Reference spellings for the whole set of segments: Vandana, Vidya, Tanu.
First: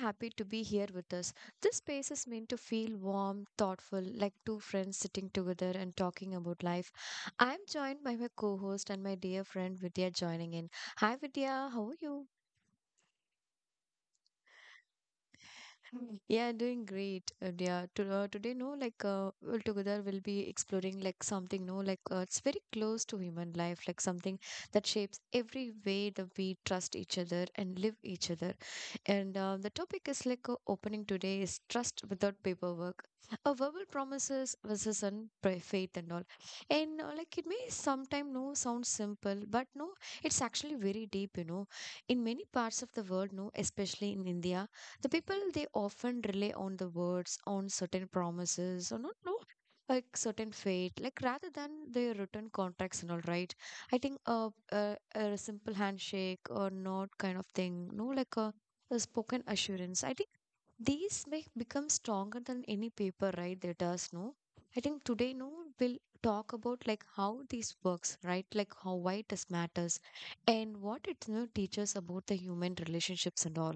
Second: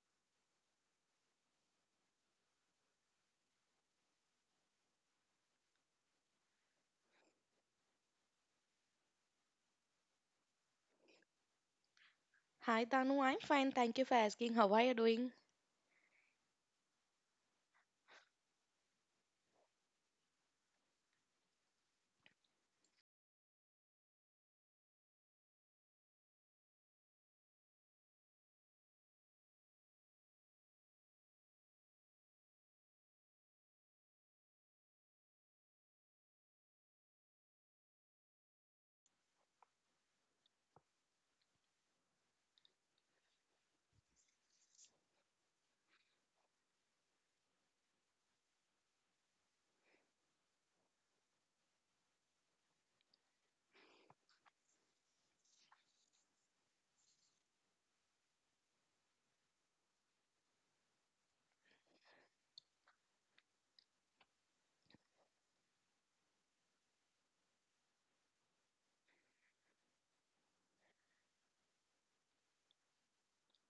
happy to be here with us. This space is meant to feel warm, thoughtful, like two friends sitting together and talking about life. I'm joined by my co host and my dear friend Vidya joining in. Hi Vidya, how are you? Hi Tanu, I'm fine. Thank you for asking. How are you doing? Yeah, doing great, yeah, To, today, no, like all together we'll be exploring like something, no, like it's very close to human life, like something that shapes every way that we trust each other and live each other. And the topic is like opening today is trust without paperwork, a verbal promises versus on faith and all. And like it may sometime no sound simple, but no, it's actually very deep. You know, in many parts of the world, no, especially in India, the people they often rely on the words on certain promises or not no like certain fate like rather than the written contracts and all, right? I think a simple handshake or not kind of thing no like a spoken assurance. I think these may become stronger than any paper, right? There does no. I think today no we'll talk about like how this works, right? Like how why this matters and what it, you know, teaches about the human relationships and all.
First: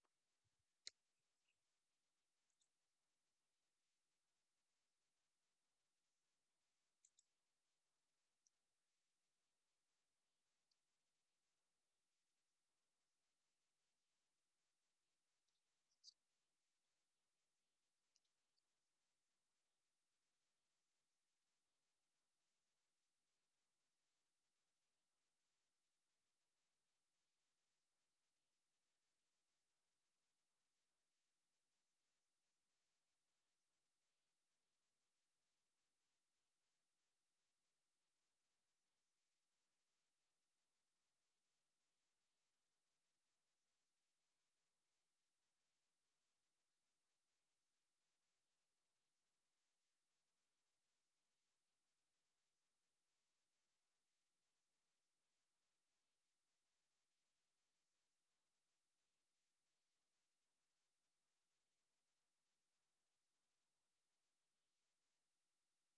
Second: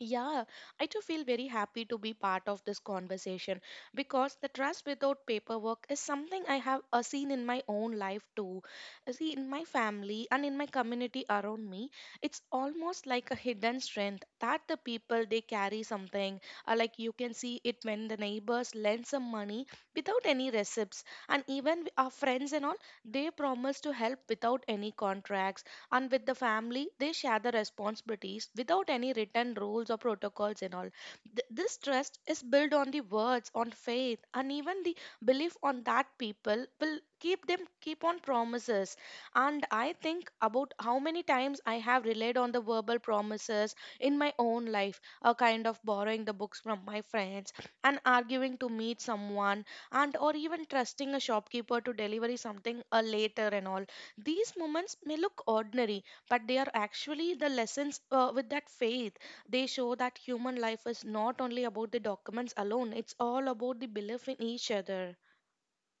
Yeah, I too feel very happy to be part of this conversation because the trust without paperwork is something I have seen in my own life too. See, in my family and in my community around me, it's almost like a hidden strength that the people they carry something. Like you can see it when the neighbors lend some money without any receipts, and even our friends and all they promise to help without any contracts and with the family they share the responsibilities without any written rules or protocols and all. This trust is built on the words on faith and even the belief on that people will keep them keep on promises. And I think about how many times I have relied on the verbal promises in my own life, a kind of borrowing the books from my friends and arguing to meet someone and or even trusting a shopkeeper to deliver something later and all. These moments may look ordinary, but they are actually the lessons with that faith. They show that human life is not only about the documents alone, it's all about the belief in each other.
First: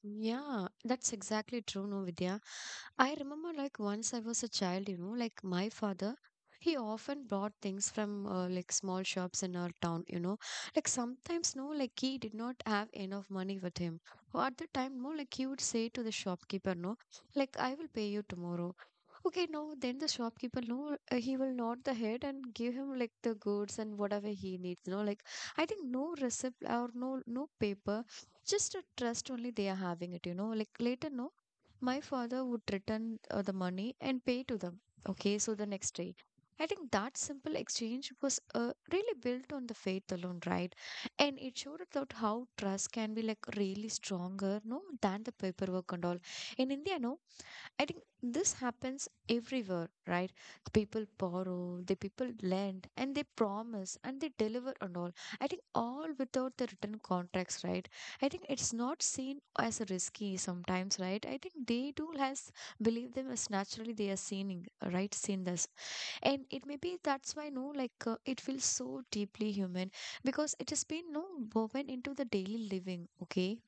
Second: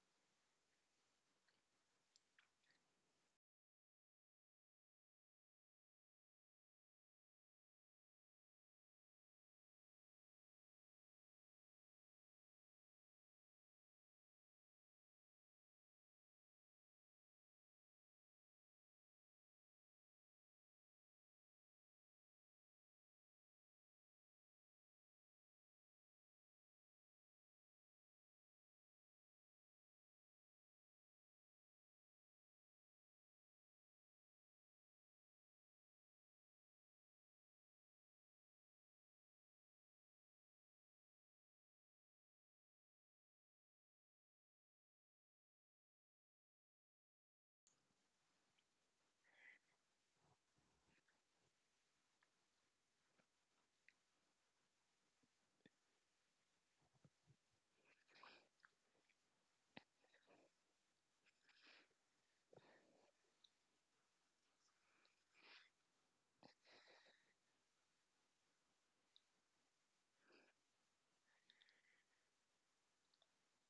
Yeah, that's exactly true, no, Vidya. I remember like once I was a child, you know, like my father, he often brought things from like small shops in our town, you know. Like sometimes, no, like he did not have enough money with him. Or at the time, no, like he would say to the shopkeeper, no, like I will pay you tomorrow. Okay, no, then the shopkeeper, no, he will nod the head and give him like the goods and whatever he needs, no, like I think no receipt or no paper, just a trust only they are having it, you know. Like later, no, my father would return the money and pay to them. Okay, so the next day. I think that simple exchange was really built on the faith alone, right? And it showed about how trust can be like really stronger, no, than the paperwork and all. In India, no, I think this happens everywhere, right? The people borrow, the people lend, and they promise and they deliver and all. I think all without the written contracts, right? I think it's not seen as risky sometimes, right? I think they too has believe them as naturally they are seeing, right? Seen this, and it may be that's why no, like it feels so deeply human because it has been no woven into the daily living. Okay.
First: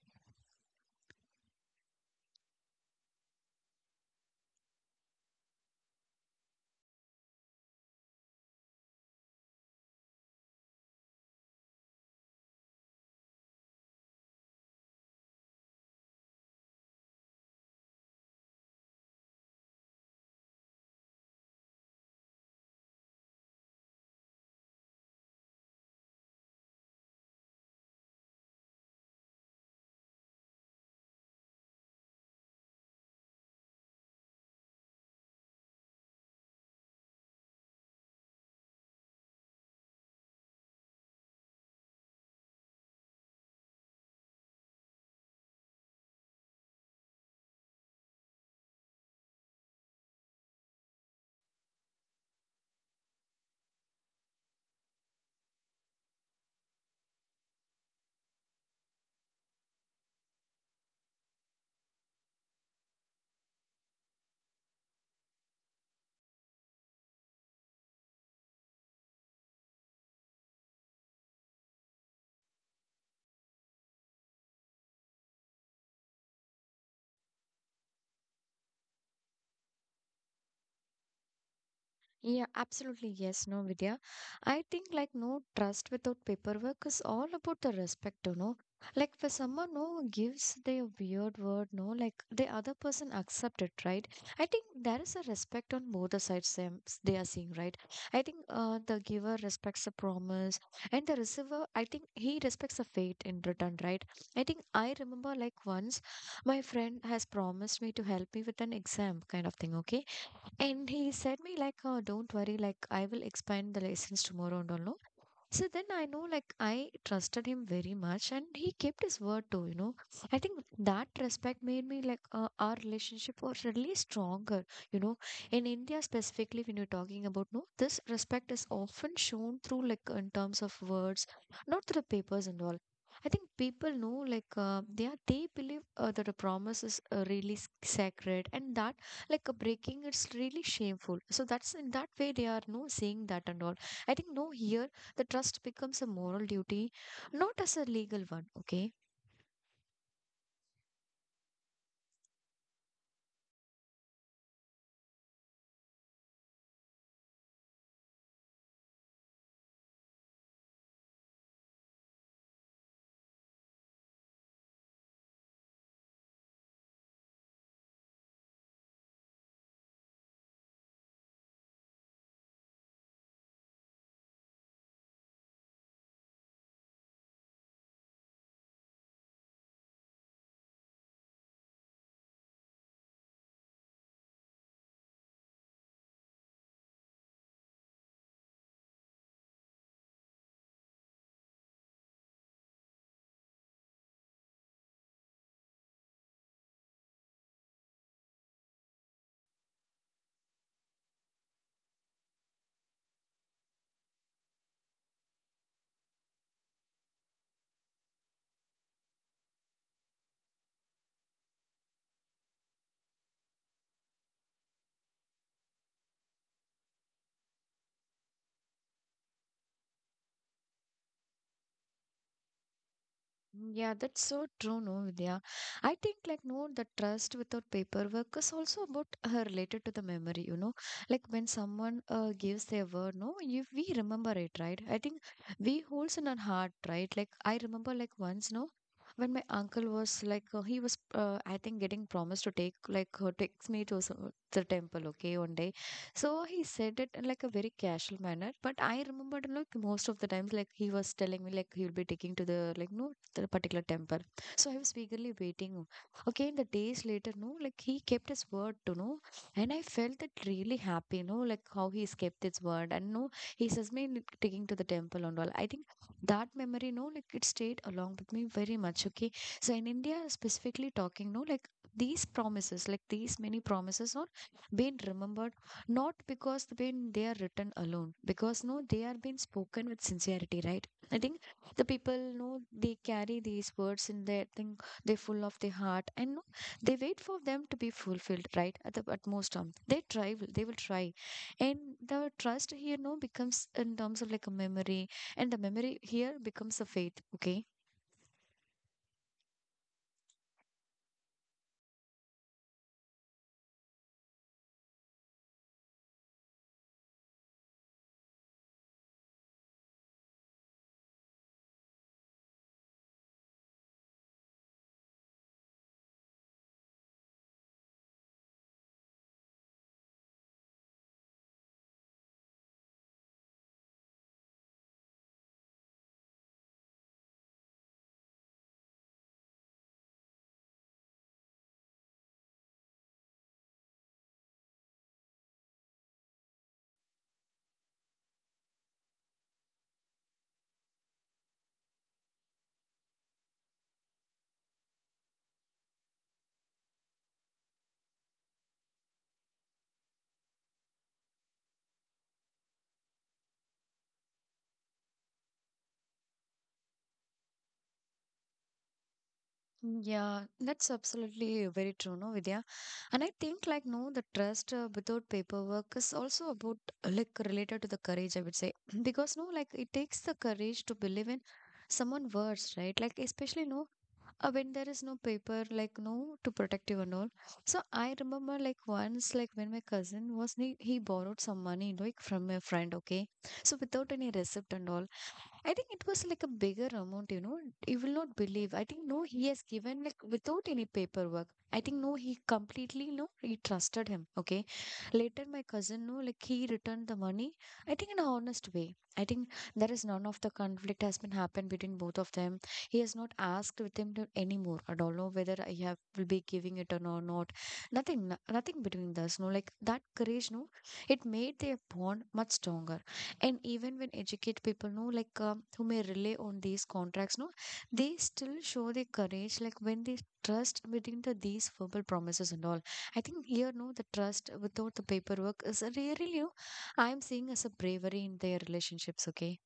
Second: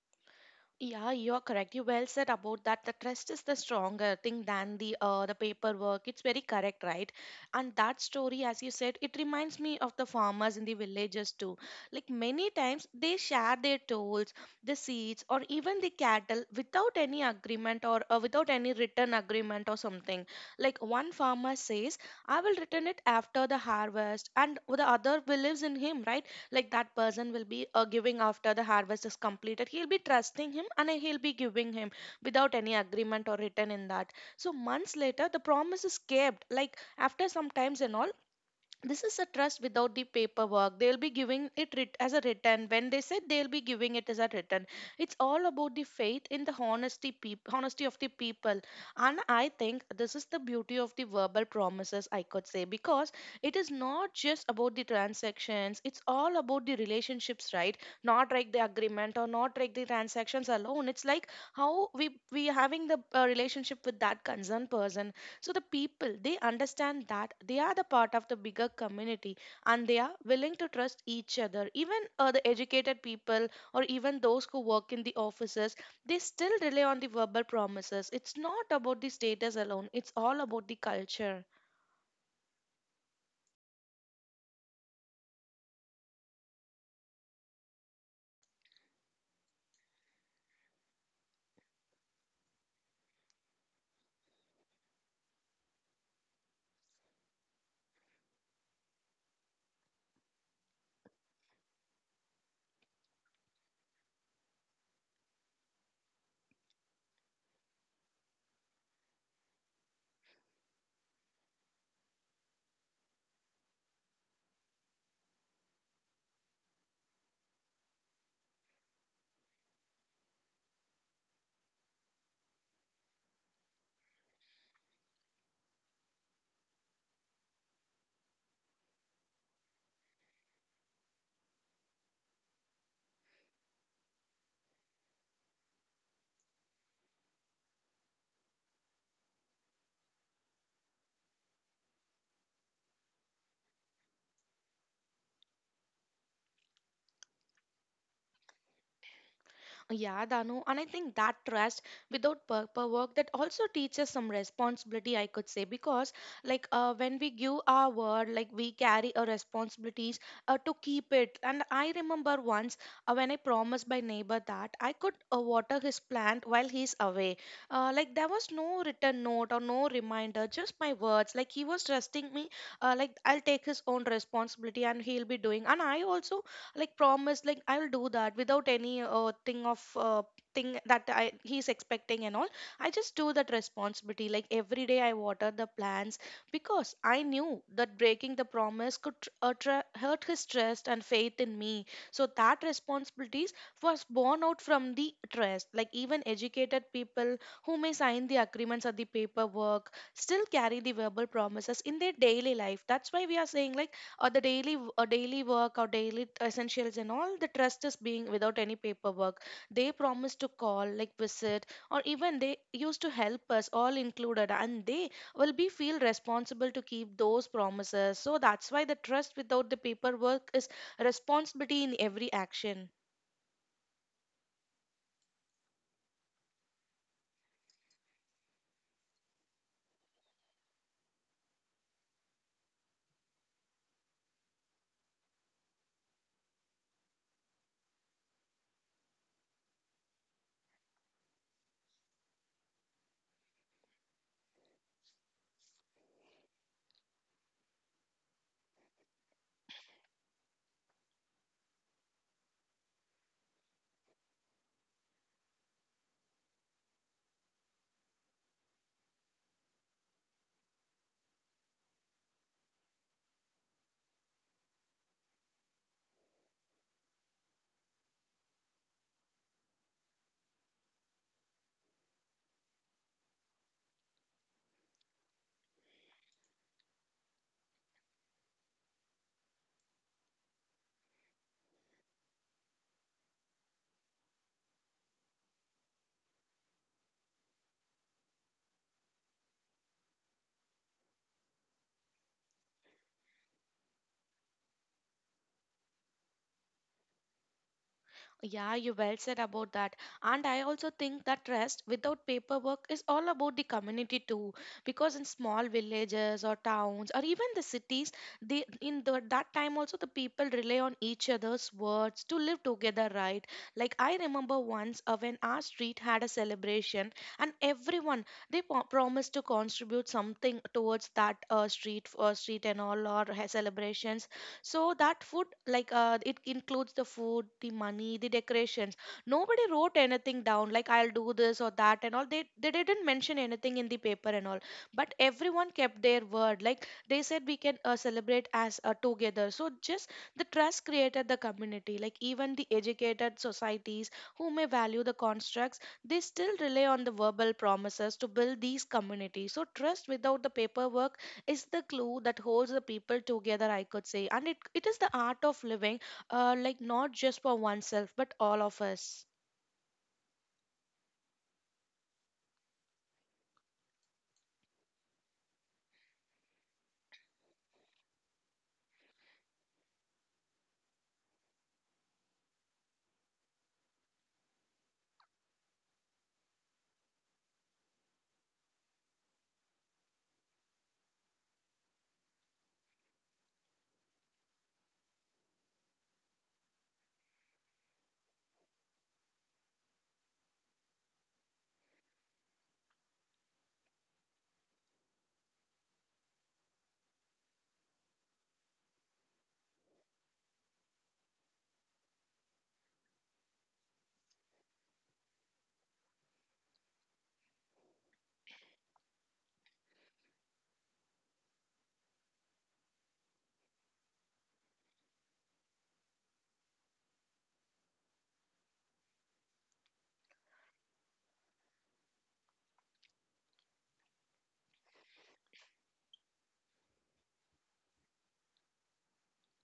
Yeah, you are correct. You well said about that. The trust is the stronger thing than the paperwork. It's very correct, right? And that story, as you said, it reminds me of the farmers in the villages too. Like many times, they share their tools, the seeds, or even the cattle without any agreement or without any written agreement or something. Like one farmer says, "I will return it after the harvest," and the other believes in him, right? Like that person will be giving after the harvest is completed, he'll be trusting him and he'll be giving him without any agreement or written in that. So months later the promise is kept, like after some times and all. This is a trust without the paperwork. They'll be giving it as a written when they said they'll be giving it as a written. It's all about the faith in the honesty honesty of the people. And I think this is the beauty of the verbal promises, I could say, because it is not just about the transactions, it's all about the relationships, right? Not like the agreement or not like the transactions alone, it's like how we having the relationship with that concerned person. So the people, they understand that they are the part of the bigger community and they are willing to trust each other. Even the educated people or even those who work in the offices, they still rely on the verbal promises. It's not about the status alone, it's all about the culture. Yeah, absolutely. Yes, no, Vidya. I think like no trust without paperwork is all about the respect, you know. Like for someone who gives their weird word, no, like the other person accept it, right? I think there is a respect on both the sides them they are seeing, right? I think the giver respects the promise, and the receiver, I think he respects the fate in return, right? I think I remember like once my friend has promised me to help me with an exam kind of thing, okay? And he said me like, oh, don't worry, like I will explain the lessons tomorrow and all. No? So then I know, like, I trusted him very much and he kept his word too, you know. I think that respect made me, like, our relationship was really stronger, you know. In India, specifically, when you're talking about, no, this respect is often shown through, like, in terms of words, not through the papers and all. I think people know, like, they are, they believe that a promise is really sacred and that, like, a breaking it's really shameful. So that's in that way they are, no, saying that and all. I think no, here the trust becomes a moral duty, not as a legal one, okay? Yeah, Danu, and I think that trust without purpose work that also teaches some responsibility, I could say, because like when we give our word, like we carry a responsibilities to keep it. And I remember once when I promised my neighbor that I could water his plant while he's away. Like there was no written note or no reminder, just my words. Like he was trusting me, like I'll take his own responsibility and he'll be doing. And I also like promise like I'll do that without any thing that I he's expecting and all. I just do that responsibility, like every day I water the plants because I knew that breaking the promise could hurt his trust and faith in me. So that responsibilities was born out from the trust. Like even educated people who may sign the agreements or the paperwork still carry the verbal promises in their daily life. That's why we are saying like, or the or daily work or essentials and all, the trust is being without any paperwork. They promise to call, like visit, or even they used to help us all included, and they will be feel responsible to keep those promises. So that's why the trust without the paperwork is responsibility in every action. Mm, yeah, that's so true, no, Vidya. I think like no, the trust without paperwork is also about related to the memory, you know. Like when someone gives their word, no, if we remember it, right? I think we holds in our heart, right? Like I remember like once, no, when my uncle was like he was I think getting promised to take like takes me to the temple, okay, one day. So he said it in like a very casual manner, but I remembered like most of the times like he was telling me like he'll be taking to the like no that particular temple. So I was eagerly waiting. Again, the days later, no, like he kept his word, you know, and I felt that really happy, you know, like how he's kept his word. And no, he says me taking to the temple and all. I think that memory, no, like it stayed along with me very much. Okay. So in India, specifically talking, no, like these promises, like these many promises are being remembered not because they been they are written alone because no they are being spoken with sincerity, right? I think the people know they carry these words in their thing. They're full of their heart and no, they wait for them to be fulfilled, right? At the utmost term they try. They will try. And the trust here no becomes in terms of like a memory, and the memory here becomes a faith. Okay. Yeah, you well said about that. And I also think that rest without paperwork is all about the community too. Because in small villages or towns or even the cities, they in the, that time also the people rely on each other's words to live together, right? Like I remember once when our street had a celebration and everyone they promised to contribute something towards that uh, street street and all or celebrations. So that food, like it includes the food, the money, the decorations. Nobody wrote anything down, like I'll do this or that and all. They didn't mention anything in the paper and all. But everyone kept their word. Like they said, we can celebrate as together. So just the trust created the community. Like even the educated societies who may value the constructs, they still rely on the verbal promises to build these communities. So trust without the paperwork is the glue that holds the people together, I could say. And it is the art of living, like not just for oneself, but all of us. Mm, yeah, that's absolutely very true, no, Vidya. And I think like no, the trust without paperwork is also about like related to the courage, I would say, because no, like it takes the courage to believe in someone words, right? Like especially no when there is no paper like no to protect you and all. So I remember like once like when my cousin was he borrowed some money like from a friend, okay? So without any receipt and all. I think it was like a bigger amount, you know. You will not believe. I think no, he has given like without any paperwork. I think no, he completely no, he trusted him. Okay. Later, my cousin no, like he returned the money. I think in a honest way. I think there is none of the conflict has been happened between both of them. He has not asked with him to anymore. I don't know whether I have will be giving it or not. Nothing, nothing between us. No, like that courage. No, it made their bond much stronger. And even when educate people, no, like who may rely on these contracts, no, they still show their courage. Like when they trust between the these verbal promises and all. I think here, no, the trust without the paperwork is really, you know, I'm seeing as a bravery in their relationships. Okay.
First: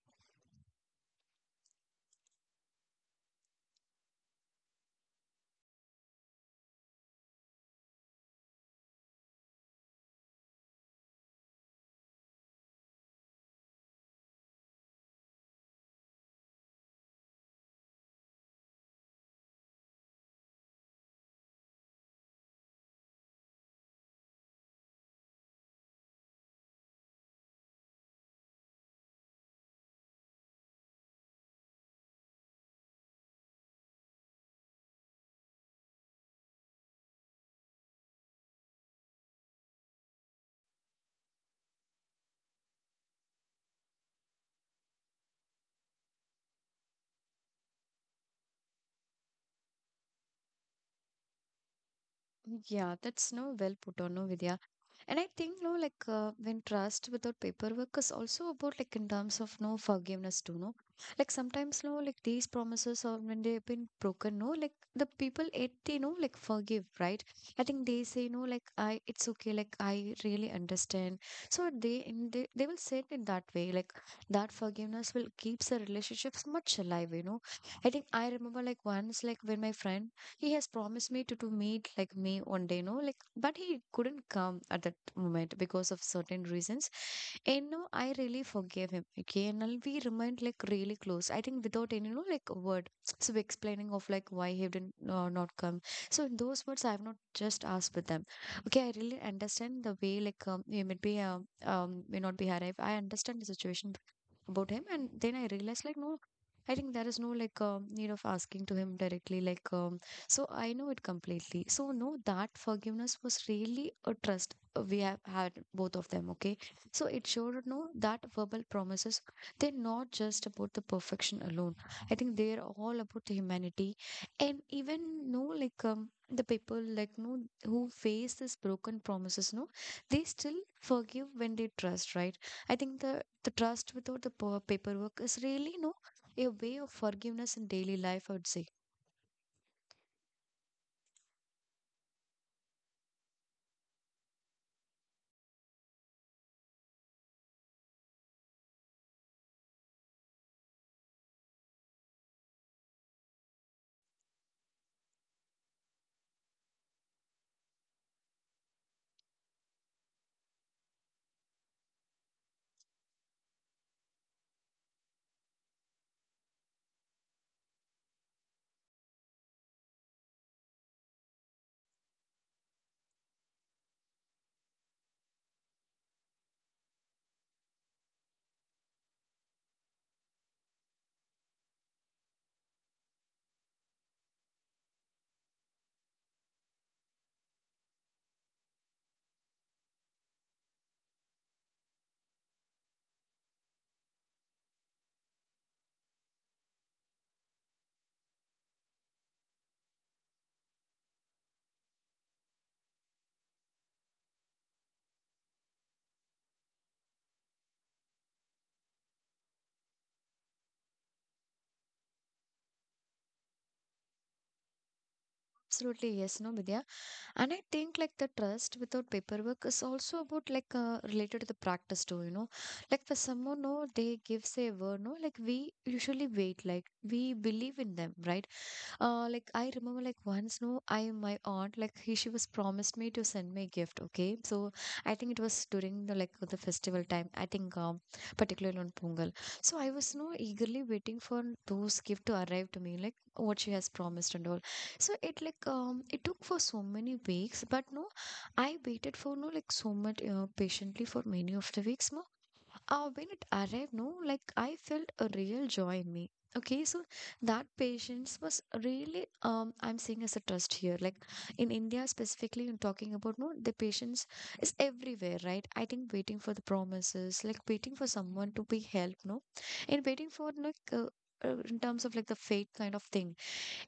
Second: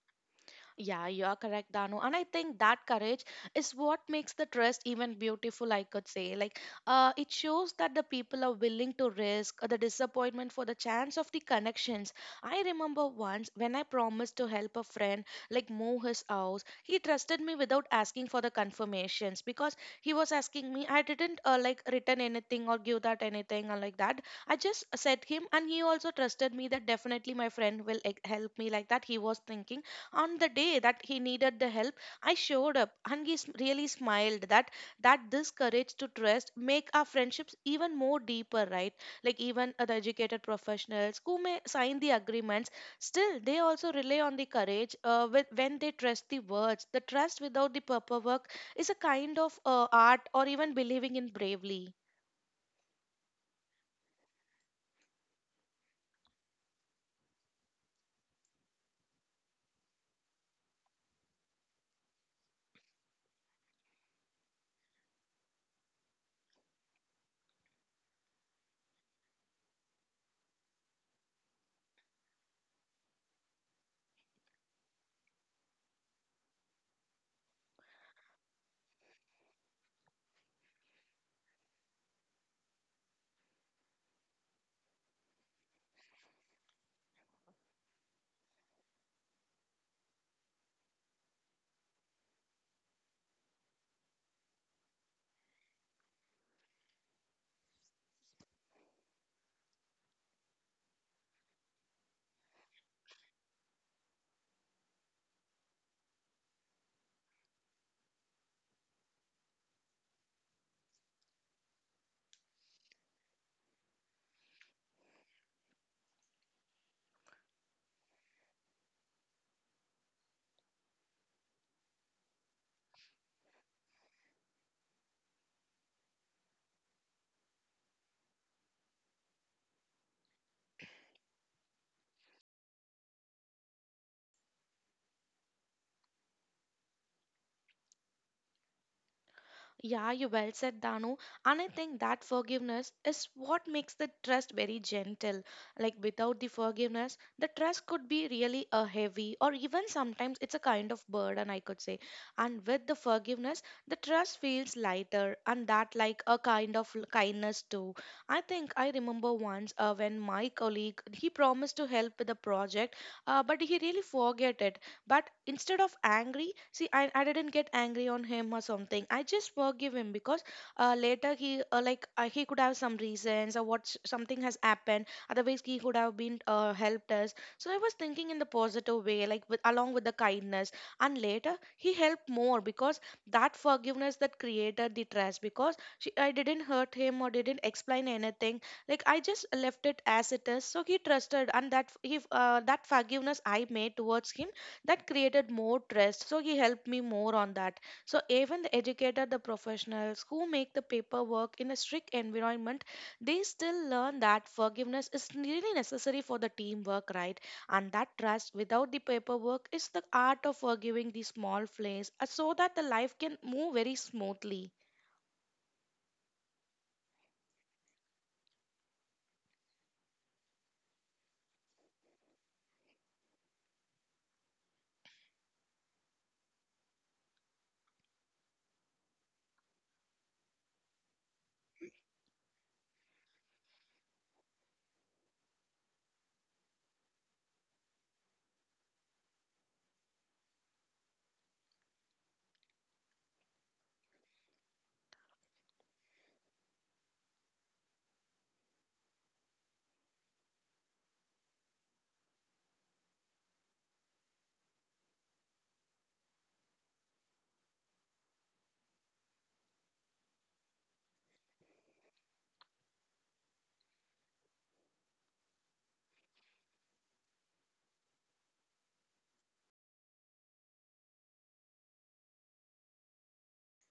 Yeah, you are correct, Danu. And I think that courage is what makes the trust even beautiful, I could say. Like, it shows that the people are willing to risk the disappointment for the chance of the connections. I remember once when I promised to help a friend, like, move his house, he trusted me without asking for the confirmations because he was asking me, I didn't, like, written anything or give that anything or like that. I just said him, and he also trusted me that definitely my friend will like, help me, like that. He was thinking on the day that he needed the help. I showed up and really smiled that this courage to trust make our friendships even more deeper, right? Like even other educated professionals who may sign the agreements, still they also rely on the courage when they trust the words. The trust without the paperwork is a kind of art or even believing in bravely. Yeah, that's no well put on, no Vidya. And I think no, like when trust without paperwork is also about like in terms of no forgiveness too, no. Like sometimes no, like these promises or when they've been broken, no, like the people it they know like forgive, right? I think they say no, like I it's okay, like I really understand. So they in they will say it in that way, like that forgiveness will keeps the relationships much alive, you know. I think I remember like once like when my friend he has promised me to meet like me one day, no, like, but he couldn't come at that moment because of certain reasons. And no, I really forgave him. Okay, and now we remained like really close. I think without any, you know, like word, so explaining of like why he didn't not come. So in those words, I have not just asked with them. Okay, I really understand the way like you may be may not be arrived. I understand the situation about him and then I realized like no I think there is no like need of asking to him directly like so I know it completely so no that forgiveness was really a trust we have had both of them, okay. So it showed no that verbal promises they're not just about the perfection alone. I think they're all about the humanity. And even no like the people like no who face this broken promises no they still forgive when they trust, right? I think the trust without the paperwork is really no a way of forgiveness in daily life, I would say. Yeah, you well said, Danu. And I think that forgiveness is what makes the trust very gentle. Like without the forgiveness, the trust could be really a heavy or even sometimes it's a kind of burden, I could say. And with the forgiveness, the trust feels lighter and that like a kind of kindness too. I think I remember once when my colleague he promised to help with a project, but he really forget it. But instead of angry, see, I didn't get angry on him or something. I just forgive him because later he could have some reasons or what something has happened. Otherwise, he could have been helped us. So I was thinking in the positive way, like with, along with the kindness. And later he helped more because that forgiveness that created the trust. Because she, I didn't hurt him or didn't explain anything. Like I just left it as it is. So he trusted, and that f- he that forgiveness I made towards him, that created more trust, so he helped me more on that. So even the educator, the professionals who make the paperwork in a strict environment, they still learn that forgiveness is really necessary for the teamwork, right? And that trust without the paperwork is the art of forgiving the small flaws so that the life can move very smoothly. Absolutely, yes, no, Vidya. And I think like the trust without paperwork is also about like related to the practice too, you know. Like for someone, no, they give say a word, no, like we usually wait, like we believe in them, right? Like I remember, like once, no, I my aunt, like he, she was promised me to send me a gift. Okay, so I think it was during the like the festival time. I think particularly on Pongal. So I was no eagerly waiting for those gift to arrive to me, like what she has promised and all. So it like it took for so many weeks, but no, I waited for no like so much patiently for many of the weeks, no. When it arrived, no, like I felt a real joy in me. Okay, so that patience was really I'm seeing as a trust here. Like in India specifically, you're talking about no, the patience is everywhere, right? I think waiting for the promises, like waiting for someone to be helped, no, and waiting for like in terms of like the fate kind of thing.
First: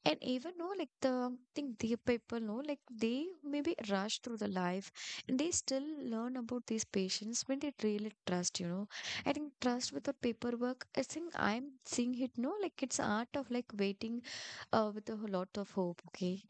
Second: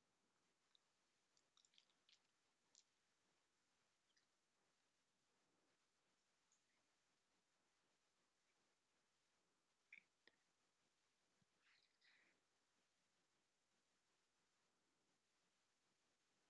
And even know like the think the people know like they maybe rush through the life and they still learn about these patients when they really trust, you know. I think trust without paperwork, I think I'm seeing it no like it's art of like waiting with a lot of hope. Okay.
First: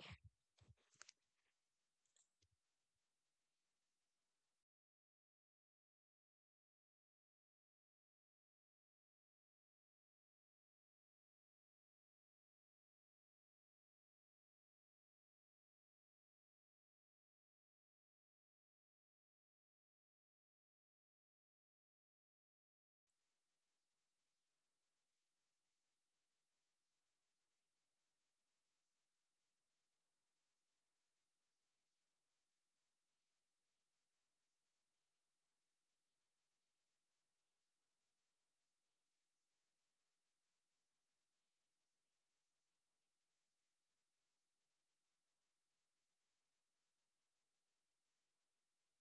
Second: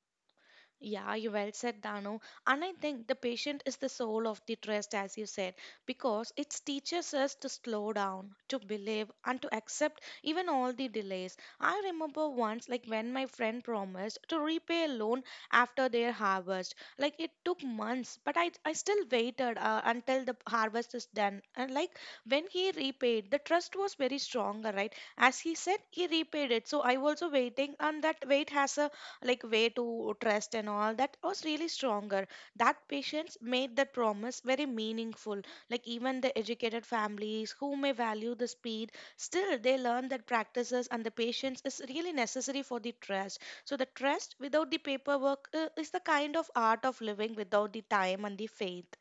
Yeah, you well said, Dano. And I think the patient is the soul of the trust, as you said, because it teaches us to slow down, to believe, and to accept even all the delays. I remember once, like when my friend promised to repay a loan after their harvest. Like it took months, but I still waited until the harvest is done. And like when he repaid, the trust was very strong, right? As he said, he repaid it. So I was also waiting, and that wait has a like way to trust and all that was really stronger. That patience made that promise very meaningful. Like even the educated families who may value the speed, still they learn that practices and the patience is really necessary for the trust. So the trust without the paperwork is the kind of art of living without the time and the faith.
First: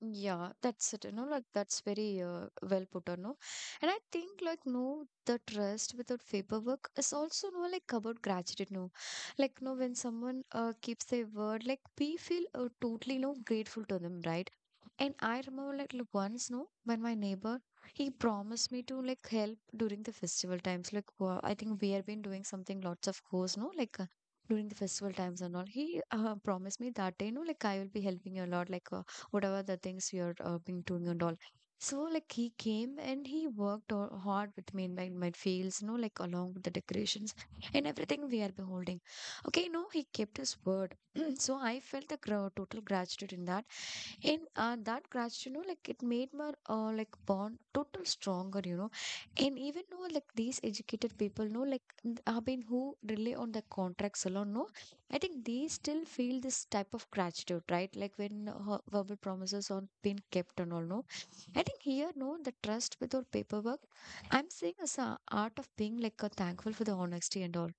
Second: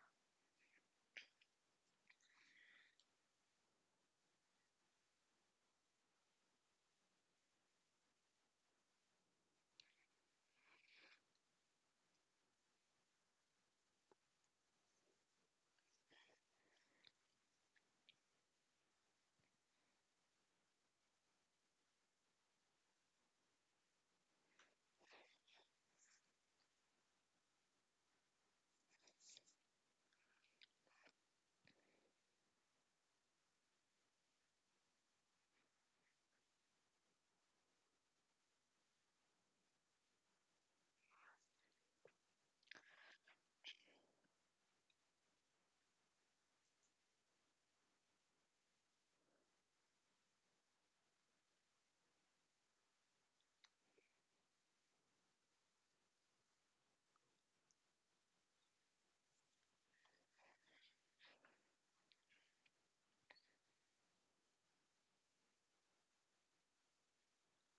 Yeah, that's it, you know, like that's very well put on, know, and I think like no, the trust without paperwork is also no like about gratitude, no. Like no, when someone keeps their word, like we feel totally no grateful to them, right? And I remember like once, no, when my neighbor he promised me to like help during the festival times. Like I think we have been doing something lots of course, no, like. During the festival times and all he promised me that day no, like I will be helping you a lot like whatever the things we are been doing and all. So like he came and he worked hard with me in my fields, you know, like along with the decorations and everything we are beholding. Okay, no, he kept his word. So I felt the total gratitude in that. And that gratitude, you know, like it made my like bond total stronger, you know. And even though like these educated people know, like I mean, who rely on the contracts alone, no, I think they still feel this type of gratitude, right? Like when verbal promises are being kept and all, no. I think here, no, the trust without paperwork. I'm seeing as a art of being like a thankful for the honesty and all.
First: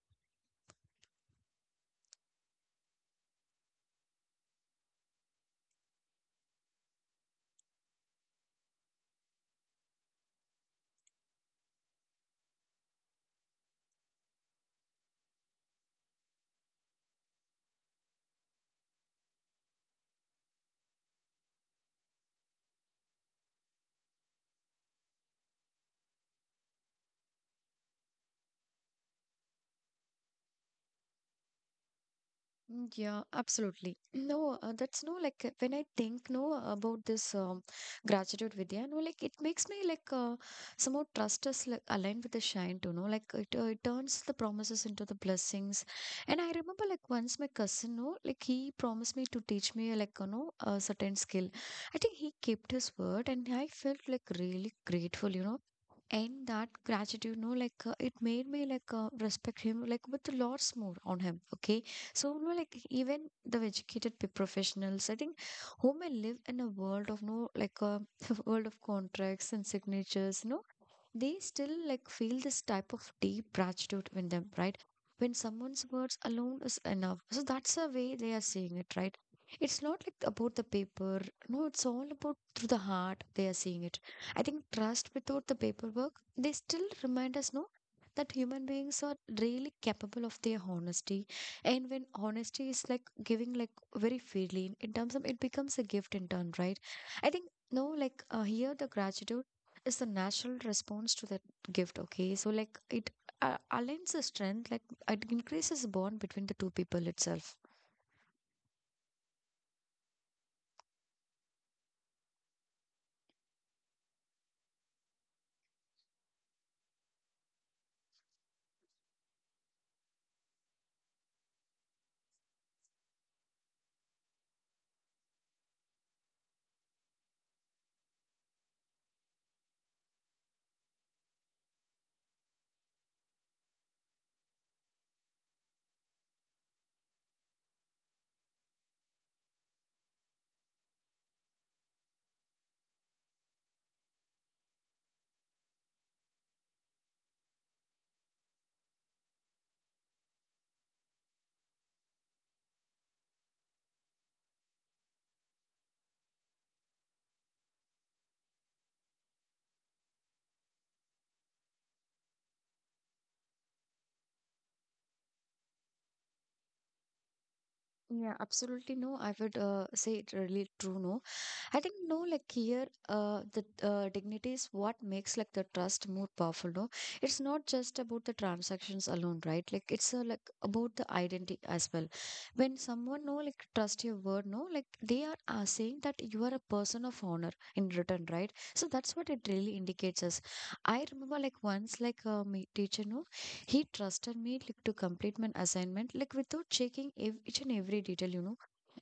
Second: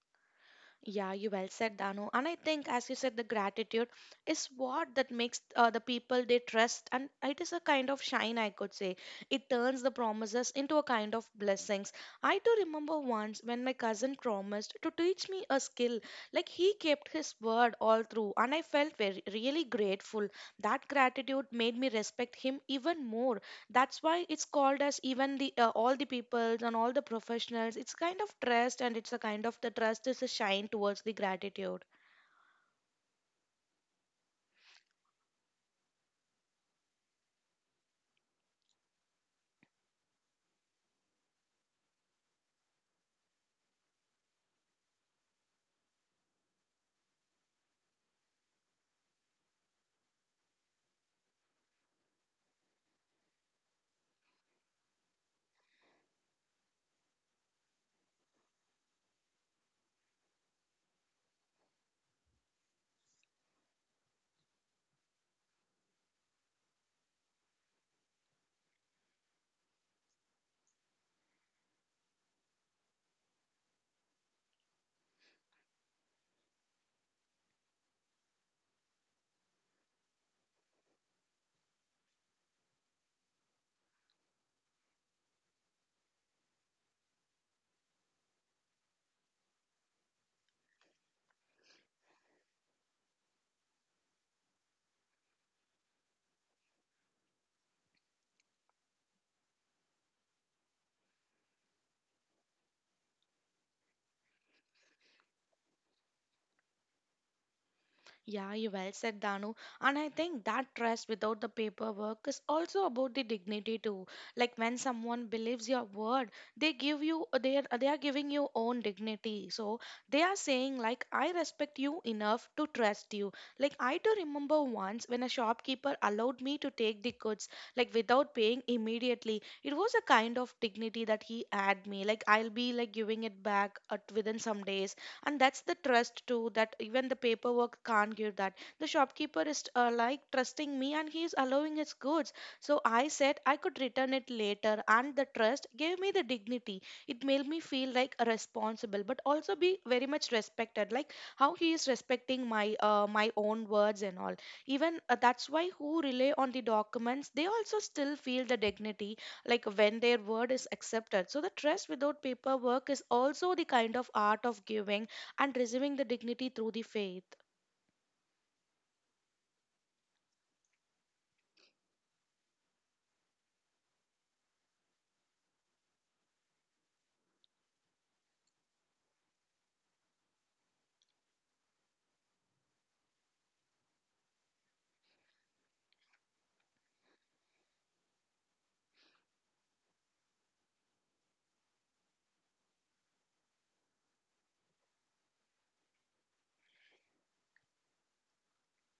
Yeah, you well said, Danu. And I think, as you said, the gratitude is what that makes the people they trust, and it is a kind of shine, I could say. It turns the promises into a kind of blessings. I do remember once when my cousin promised to teach me a skill. Like he kept his word all through, and I felt very really grateful. That gratitude made me respect him even more. That's why it's called as even the all the people and all the professionals, it's kind of trust, and it's a kind of the trust is a shine towards the gratitude. Mm, yeah, absolutely. No, that's no like when I think no about this gratitude Vidya, no, like it makes me like somehow trust us like aligned with the shine too. No, like it turns the promises into the blessings. And I remember like once my cousin, no, like he promised me to teach me like you know a certain skill. I think he kept his word, and I felt like really grateful. You know, and that gratitude no like it made me like respect him like with lots more on him. Okay, so, no, like even the educated professionals, I think women live in a world of no like a world of contracts and signatures, no they still like feel this type of deep gratitude in them, right? When someone's words alone is enough. So that's the way they are seeing it, right? It's not like about the paper. No, it's all about through the heart they are seeing it. I think trust without the paperwork, they still remind us, no, that human beings are really capable of their honesty. And when honesty is like giving like very freely in terms of it becomes a gift in turn, right? I think no, like here the gratitude is the natural response to that gift. Okay, so like it aligns the strength like it increases the bond between the two people itself. Yeah, you well said, Danu. And I think that trust without the paperwork is also about the dignity too. Like when someone believes your word, they give you they are giving you own dignity. So they are saying, like, I respect you enough to trust you. Like I do remember once when a shopkeeper allowed me to take the goods like without paying immediately. It was a kind of dignity that he had me. Like I'll be like giving it back at, within some days, and that's the trust too, that even the paperwork can't give that. The shopkeeper is, like, trusting me and he is allowing his goods, so I said I could return it later, and the trust gave me the dignity. It made me feel like responsible but also be very much respected, like how he is respecting my my own words and all. Even, that's why who rely on the documents, they also still feel the dignity, like when their word is accepted. So the trust without paperwork is also the kind of art of giving and receiving the dignity through the faith. Yeah, absolutely no. I would say it really true. No, I think no. Like here, the dignity is what makes like the trust more powerful. No, it's not just about the transactions alone, right? Like it's like about the identity as well. When someone no like trust your word, no, like they are saying that you are a person of honor in return, right? So that's what it really indicates us. I remember like once like my teacher no he trusted me like to complete my assignment like without checking each and every detail, you know,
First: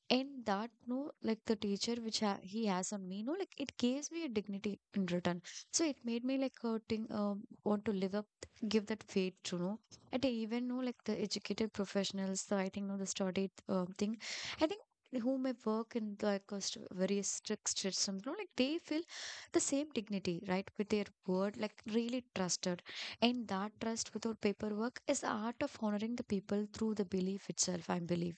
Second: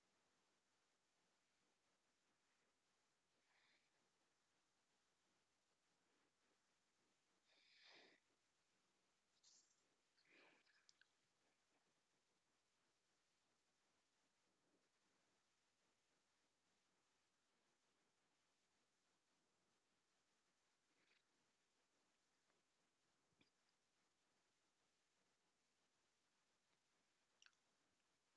and that no like the teacher which he has on me no like it gives me a dignity in return. So it made me like think, want to live up, give that faith to know. And I even know like the educated professionals, so I think no the studied thing, I think who may work in like a very strict system, you know, like they feel the same dignity, right? With their word, like really trusted. And that trust without paperwork is the art of honoring the people through the belief itself, I believe.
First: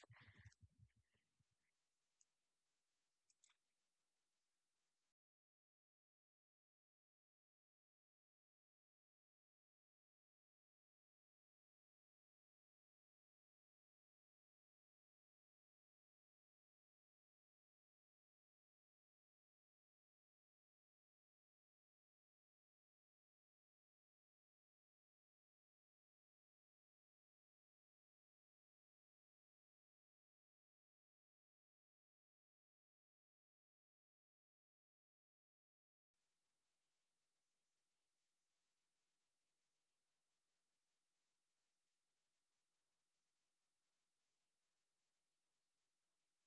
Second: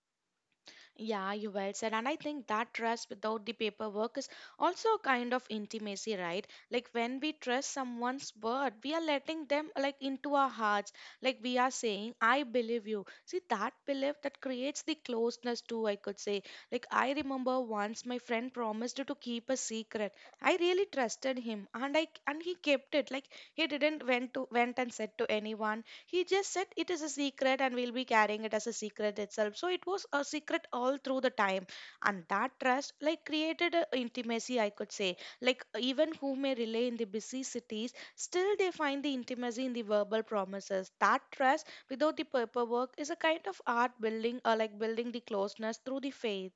Yeah, you well said. And I think that trust without the paperwork is also a kind of intimacy, right? Like when we trust someone's word, we are letting them like into our hearts. Like we are saying, I believe you. See, that belief that creates the closeness too, I could say. Like I remember once my friend promised to keep a secret. I really trusted him, and I and he kept it. Like he didn't went to went and said to anyone. He just said it is a secret and we'll be carrying it as a secret itself. So it was a secret all through the time. And that trust, like, created a intimacy, I could say. Like, even who may relay in the busy cities, still they find the intimacy in the verbal promises. That trust, without the paperwork, is a kind of art building, or like building the closeness through the faith.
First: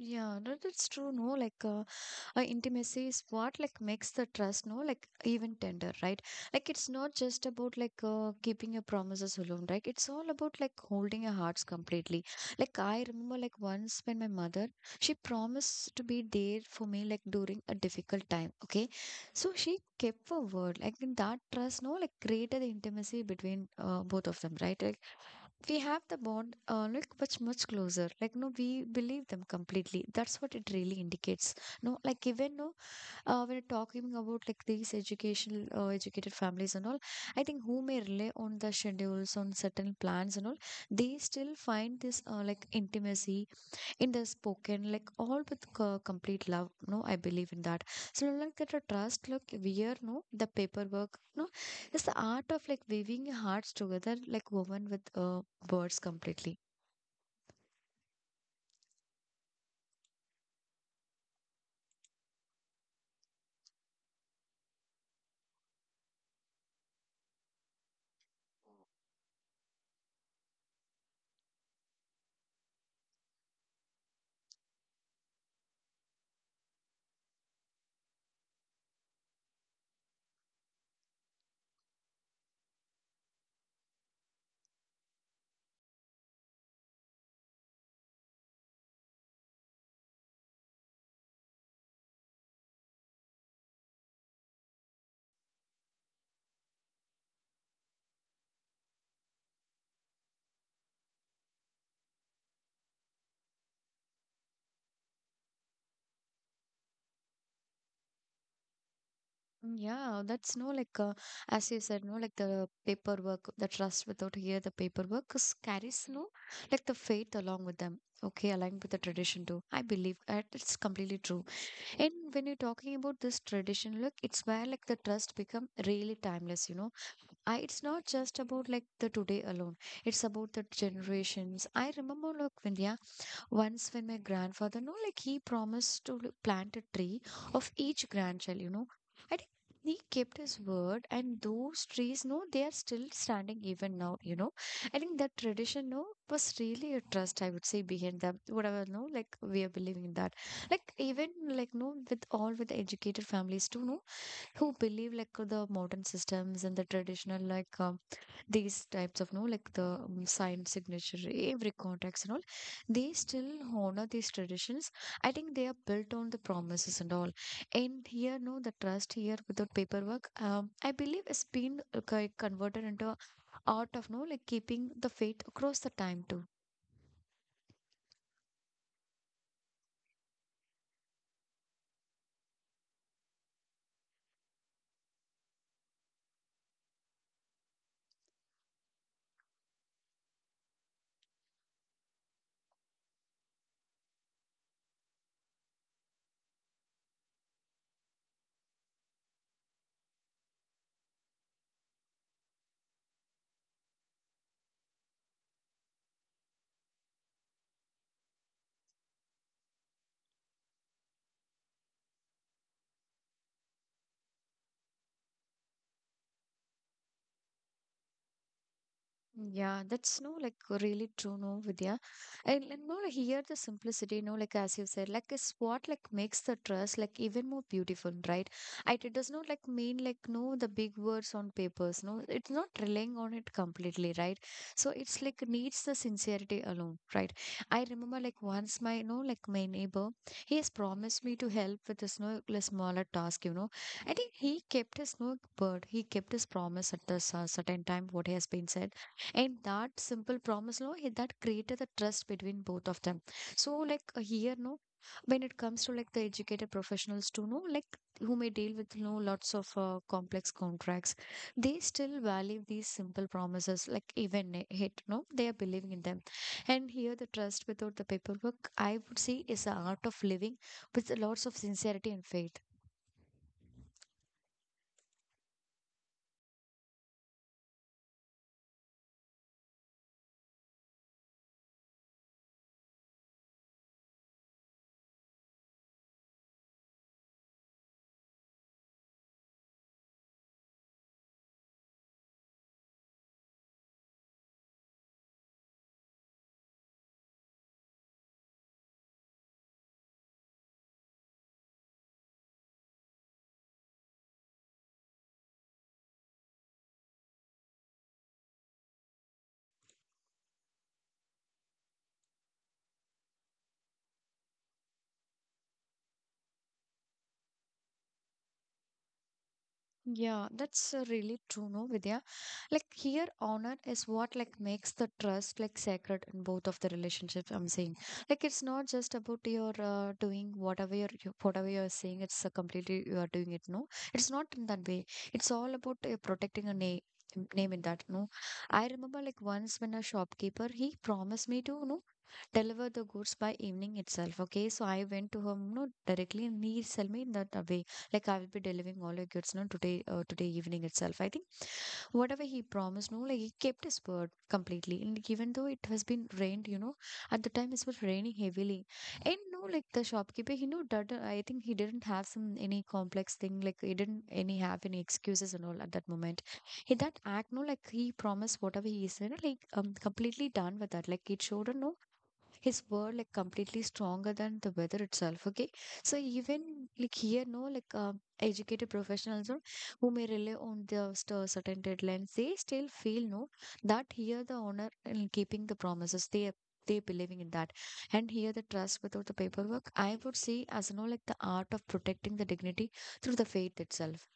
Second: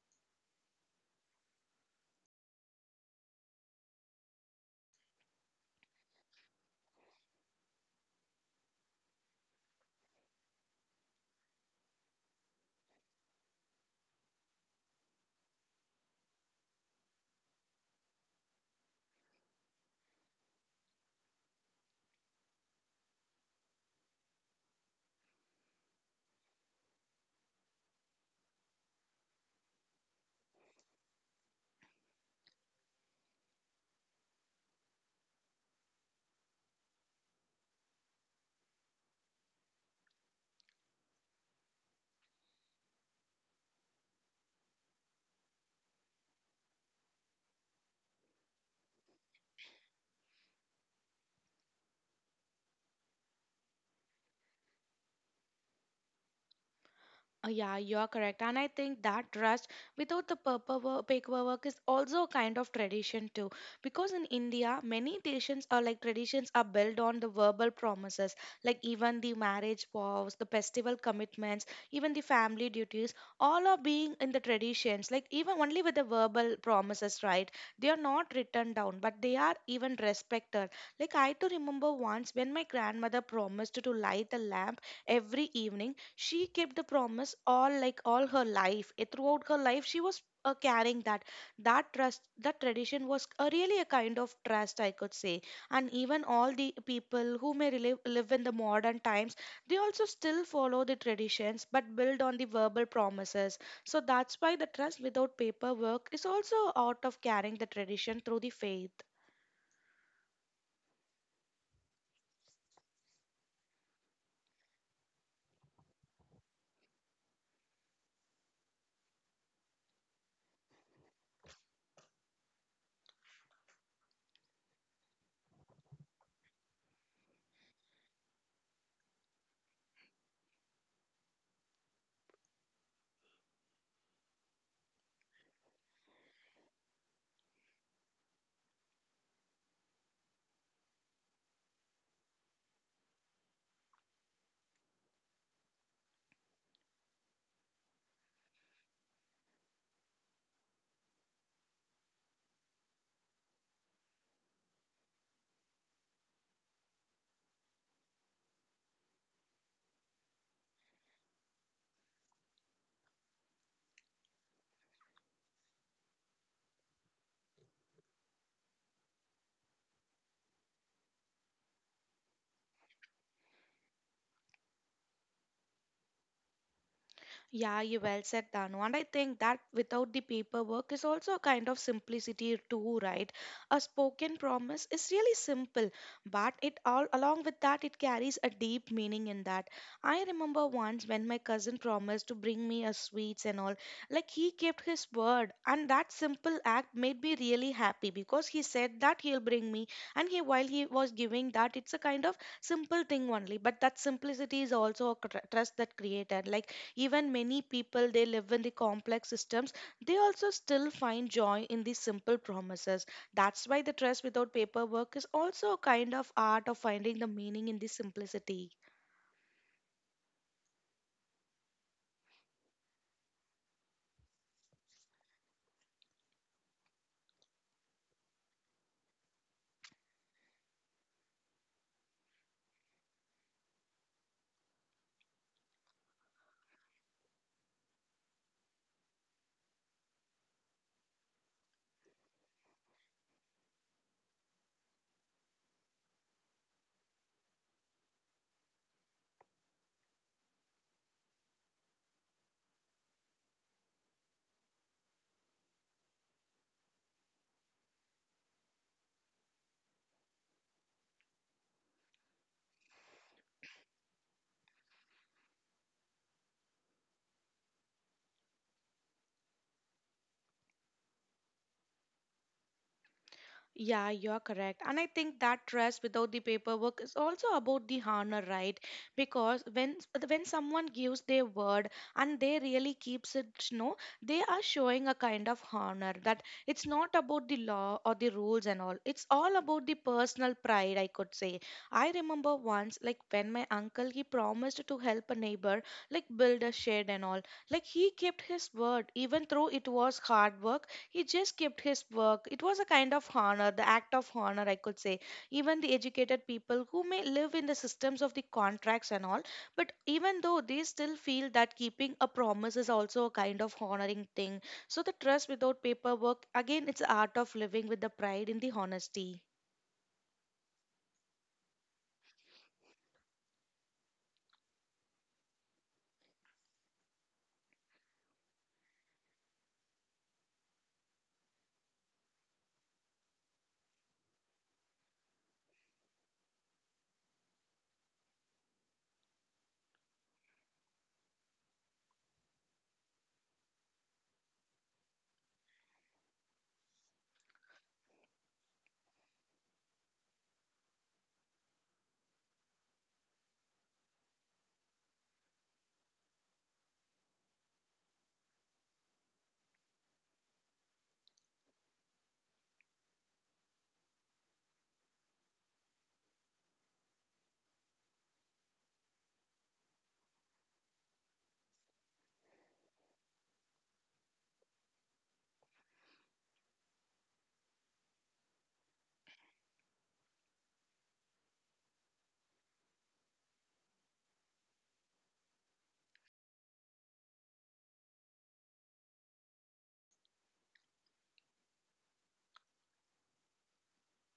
Yeah, that's true. No, like intimacy is what like makes the trust no like even tender, right? Like it's not just about like keeping your promises alone, right? It's all about like holding your hearts completely. Like I remember like once when my mother she promised to be there for me like during a difficult time. Okay, so she kept her word like in that trust no like created the intimacy between both of them, right? Like we have the bond like much closer like no we believe them completely. That's what it really indicates no like even no when talking about like these educational educated families and all, I think who may rely on the schedules on certain plans and all, they still find this like intimacy in the spoken like all with complete love no I believe in that. So like that a trust look we are no the paperwork no, it's the art of like weaving hearts together like woven with words completely. Yeah, you're correct. And I think that trust without the paperwork is also a kind of tradition too. Because in India, many traditions are, like traditions are built on the verbal promises, like even the marriage vows, the festival commitments, even the family duties, all are being in the traditions, like even only with the verbal promises, right? They are not written down, but they are even respected. Like I too remember once when my grandmother promised to light a lamp every evening. She kept the promise all her life. Eh, throughout her life she was carrying that. That trust, that tradition, was a really a kind of trust, I could say. And even all the people who may live in the modern times, they also still follow the traditions, but build on the verbal promises. So that's why the trust without paperwork is also out of carrying the tradition through the faith. Mm, yeah, that's no like as you said no like the paperwork the trust without here the paperwork is- carries no like the faith along with them. Okay, aligned with the tradition too I believe that it's completely true. And when you're talking about this tradition, look, it's where like the trust become really timeless, you know. I, it's not just about like the today alone. It's about the generations. I remember, look, Vindhya, once, when my grandfather, no, like he promised to plant a tree of each grandchild, you know, I think he kept his word, and those trees, no, they are still standing even now, you know. I think that tradition, no, was really a trust, I would say, behind them, whatever, no, like we are believing in that. Like, even, like, no, with all with the educated families, too, no, who believe like the modern systems and the traditional like these types of no like the signature every contacts and all, they still honor these traditions. I think they are built on the promises and all. And here no the trust here without paperwork I believe it's been converted into a art of no like keeping the faith across the time too. Yeah, you well said, Danu. And I think that without the paperwork is also a kind of simplicity too, right? A spoken promise is really simple, but it all along with that it carries a deep meaning in that. I remember once when my cousin promised to bring me a sweets and all, like he kept his word, and that simple act made me really happy, because he said that he'll bring me, and he while he was giving that, it's a kind of simple thing only, but that simplicity is also a trust that created. Like even many people, they live in the complex systems, they also still find joy in the simple promises. That's why the trust without paperwork is also a kind of art of finding the meaning in the simplicity. Yeah, that's no like really true, no, Vidya. And no, like, here the simplicity, no, like as you said, like is what like makes the dress like even more beautiful, right? And it does not like mean like no the big words on papers, no, it's not relying on it completely, right? So it's like needs the sincerity alone, right? I remember like once my no like my neighbor, he has promised me to help with this no like smaller task, you know. I think he kept his no word, he kept his promise at this certain time what he has been said, and that simple promise, no, it- that created the trust between both of them. So, like here, no, when it comes to like the educated professionals too, no, like who may deal with no lots of complex contracts, they still value these simple promises, like even it, no, they are believing in them. And here, the trust without the paperwork, I would say, is the art of living with lots of sincerity and faith. Yeah, you're correct. And I think that trust without the paperwork is also about the honor, right? Because when someone gives their word and they really keeps it, you know, they are showing a kind of honor, that it's not about the law or the rules and all. It's all about the personal pride, I could say. I remember once, like when my uncle he promised to help a neighbor, like build a shed and all. Like he kept his word, even though it was hard work, he just kept his work. It was a kind of honor, the act of honor, I could say. Even the educated people who may live in the systems of the contracts and all, but even though, they still feel that keeping a promise is also a kind of honoring thing. So the trust without paperwork, again, it's the art of living with the pride in the honesty. Yeah, that's really true, no, Vidya. Like here, honor is what makes the trust sacred in both of the relationships. I'm saying, like it's not just about your doing whatever you're saying. It's completely you are doing it. No, it's not in that way. It's all about protecting a name. Name in that, no. I remember like once when a shopkeeper he promised me to, no, deliver the goods by evening itself. Okay, so I went to her, no, directly, and he sell me in that way. Like I will be delivering all your goods, no, today, today evening itself. I think whatever he promised, no, like he kept his word completely. And even though it has been rained, at the time it was raining heavily, and no, like the shopkeeper, he knew that I think he didn't have some any complex thing, like he didn't any have any excuses and all at that moment. In that act, no, like he promised whatever he said, like completely done with that. Like it showed, no, his word like completely stronger than the weather itself. Okay, so even like here no, like educated professionals or who may rely on the certain deadlines, they still feel, no, that here the honor in keeping the promises, they believing in that. And here the trust without the paperwork, I would see as no, like the art of protecting the dignity through the faith itself.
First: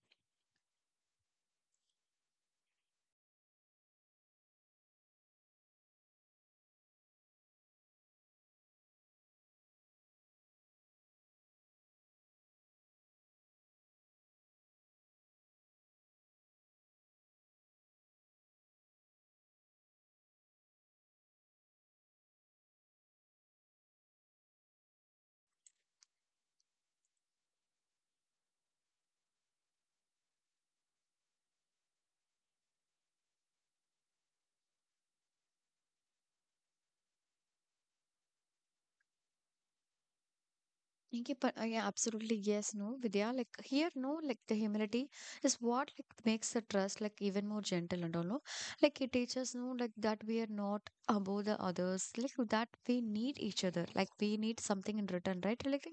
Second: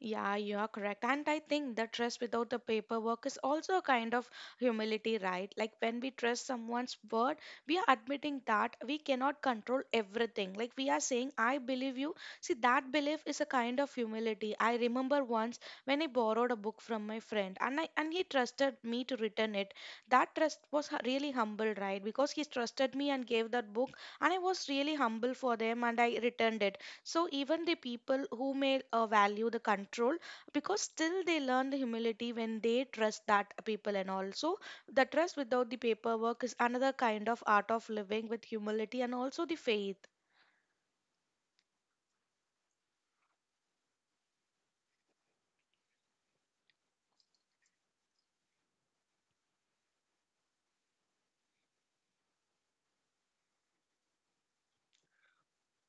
Yeah, you are correct. And I think the trust without the paperwork is also a kind of humility, right? Like when we trust someone's word, we are admitting that we cannot control everything. Like we are saying, I believe you. See, that belief is a kind of humility. I remember once when I borrowed a book from my friend, and I and he trusted me to return it. That trust was really humble, right? Because he trusted me and gave that book, and I was really humble for them and I returned it. So even the people who may, value the control, because still they learn the humility when they trust that people. And also the trust without the paperwork is another kind of art of living with humility and also the faith. Thank you, but yeah, absolutely yes, no, Vidya. Like here, no, like the humility is what makes the trust like even more gentle and all. No, like it teaches no, like that we are not above the others, like that we need each other, like we need something in return, right? Like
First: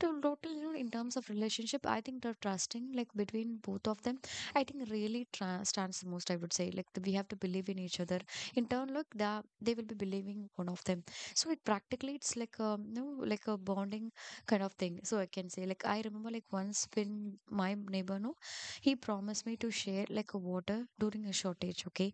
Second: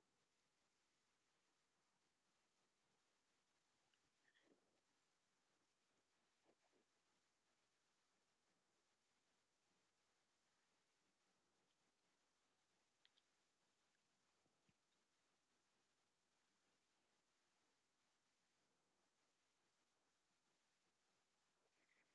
to total, you know, in terms of relationship, I think the trusting like between both of them, I think really stands the most. I would say like we have to believe in each other. In turn, look, they will be believing one of them. So it practically it's like a no, like a bonding kind of thing. So I can say, like, I remember, like, once when my neighbor, no, he promised me to share, like, a water during a shortage, okay?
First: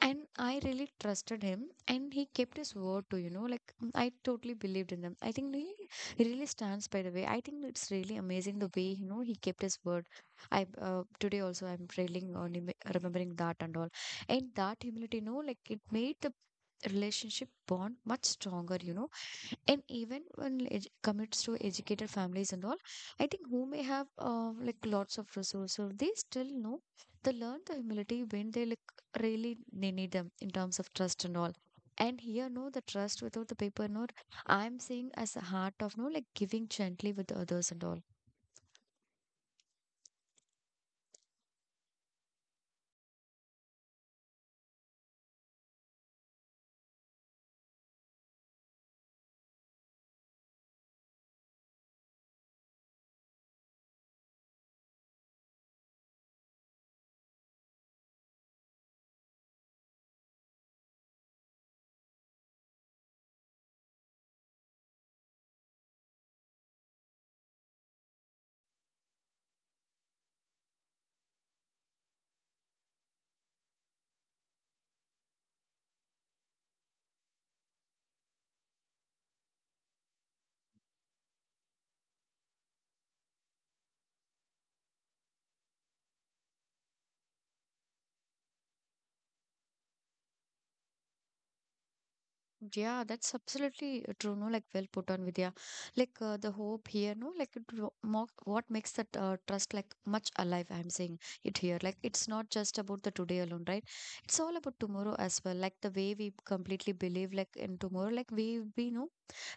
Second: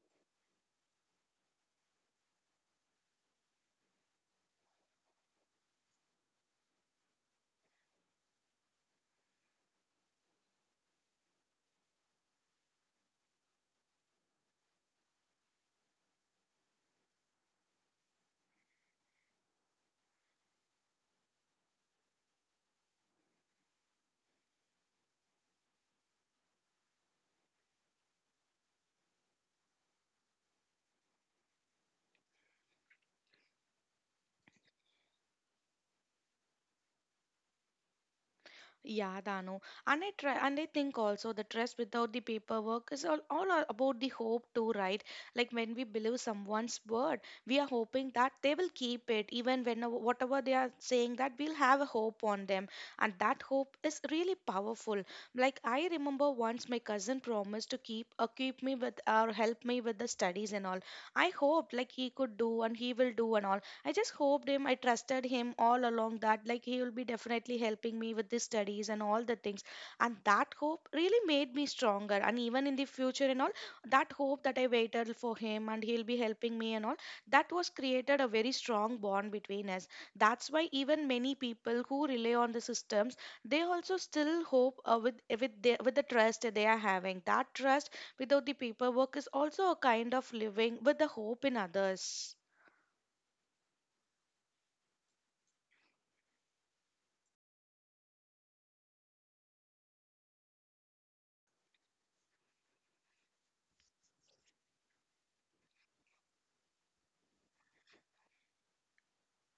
And I really trusted him and he kept his word to, you know, like, I totally believed in him. I think he really stands by the way. I think it's really amazing the way, you know, he kept his word. I, today also, I'm really remembering that and all. And that humility, you know, like, it made the relationship bond much stronger, you know. And even when it commits to educated families and all, I think who may have like lots of resources, they still know they learn the humility when they like really they need them in terms of trust and all. And here no, the trust without the paper note, I'm saying as a heart of no, like giving gently with others and all. Yeah, Dano. And I try, and I think also the trust without the paperwork is all, about the hope too, right? Like when we believe someone's word, we are hoping that they will keep it, even when whatever they are saying, that we'll have a hope on them. And that hope is really powerful. Like I remember once my cousin promised to keep, me with, or help me with the studies and all. I hoped like he could do and he will do and all. I just hoped him, I trusted him all along that like he will be definitely helping me with the studies and all the things. And that hope really made me stronger. And even in the future and all, that hope that I waited for him and he'll be helping me and all, that was created a very strong bond between us. That's why even many people who rely on the systems, they also still hope, with with the trust that they are having. That trust without the paperwork is also a kind of living with the hope in others. Yeah, that's absolutely true. No, like well put on Vidya. Like the hope here, no, like it, wo- mo what makes that trust like much alive. I'm saying it here. Like it's not just about the today alone, right? It's all about tomorrow as well. Like the way we completely believe, like in tomorrow, like we know